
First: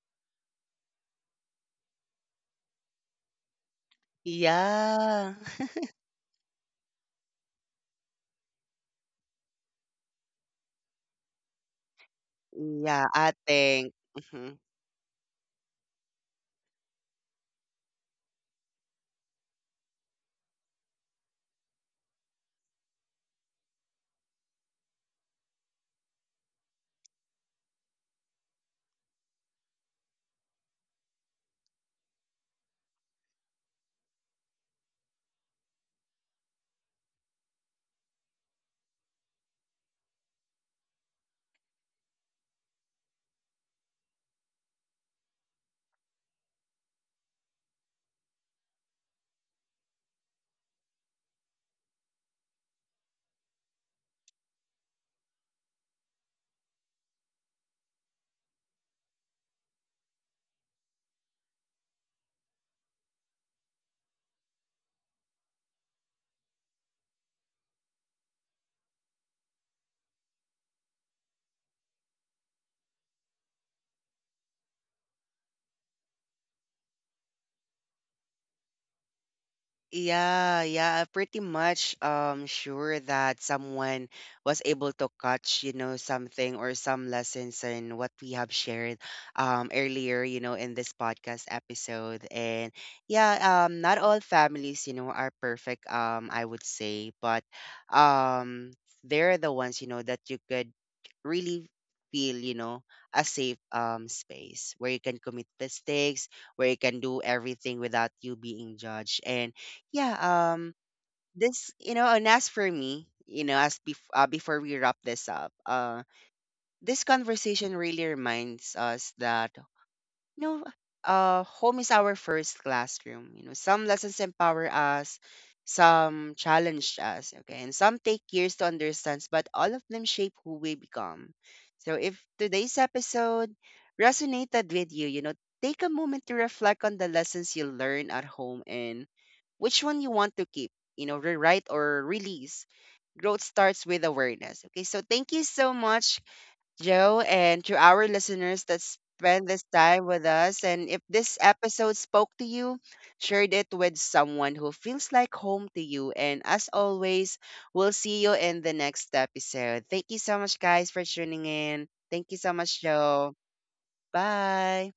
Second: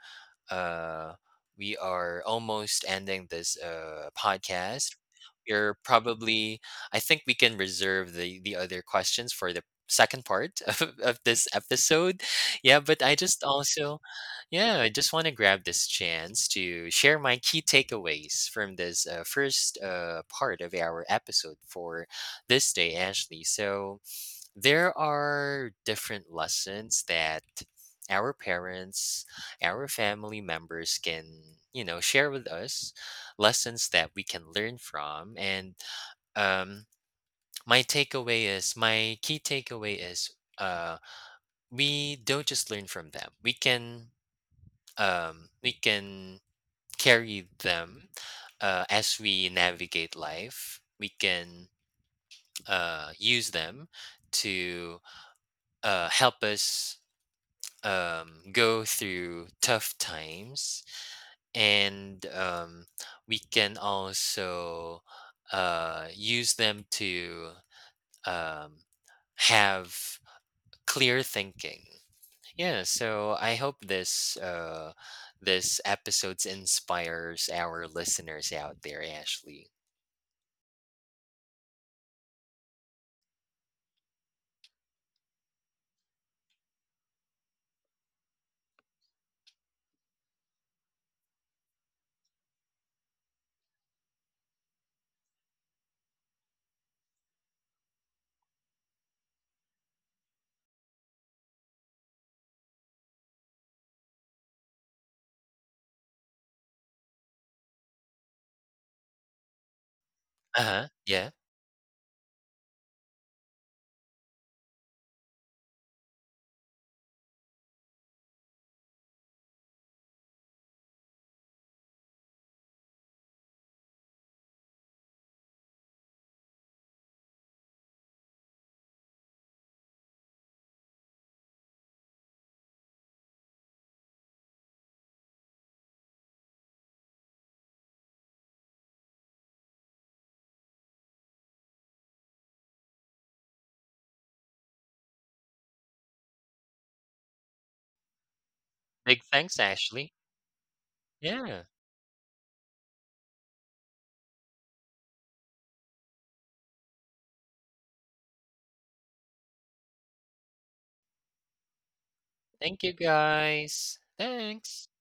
[SPEAKER 2] uh, we are almost ending this podcast.
[SPEAKER 1] Yeah.
[SPEAKER 2] We're probably, I think we can reserve the other questions for the second part of this episode. Yeah, but
[SPEAKER 1] Yeah,
[SPEAKER 2] I
[SPEAKER 1] I
[SPEAKER 2] just
[SPEAKER 1] think.
[SPEAKER 2] also,
[SPEAKER 1] Mm-hmm.
[SPEAKER 2] yeah, I just want to grab this chance to share my key takeaways from this first part of our episode for this day, Ashley. So, there are different lessons that our parents, our family members can, you know, share with us, lessons that we can learn from. And um, my takeaway is, my key takeaway is, uh, we don't just learn from them. We can carry them as we navigate life. We can use them to help us go through tough times, and we can also use them to um, have clear thinking. Yeah, so I hope this this episodes inspires our listeners out there, Ashley.
[SPEAKER 1] Yeah, yeah, pretty much sure that someone was able to catch, you know, something or some lessons in what we have shared earlier, you know, in this podcast episode. And yeah, not all families, you know, are perfect, um, I would say, but um they're the ones, you know, that you could really feel, you know, a safe space where you can commit mistakes, where you can do everything without you being judged. And yeah,
[SPEAKER 2] Uh-huh, yeah.
[SPEAKER 1] this, you know, and as for me, you know, as before we wrap this up, this conversation really reminds us that no, home is our first classroom. You know, some lessons empower us, some challenge us, okay, and some take years to understand, but all of them shape who we become. So if today's episode resonated with you, you know, take a moment to reflect on the lessons you learn at home, and which one you want to keep, you know, rewrite or release. Growth starts with awareness. Okay, so thank you so much, Joe, and to our listeners that
[SPEAKER 2] Big
[SPEAKER 1] spend
[SPEAKER 2] thanks,
[SPEAKER 1] this time
[SPEAKER 2] Ashley.
[SPEAKER 1] with us. And if this
[SPEAKER 2] Yeah.
[SPEAKER 1] episode spoke to you, share it with someone who feels like home to you. And as always, we'll see you in the next episode. Thank you so much, guys, for tuning in. Thank you so
[SPEAKER 2] Thank
[SPEAKER 1] much,
[SPEAKER 2] you
[SPEAKER 1] Joe.
[SPEAKER 2] guys. Thanks.
[SPEAKER 1] Bye.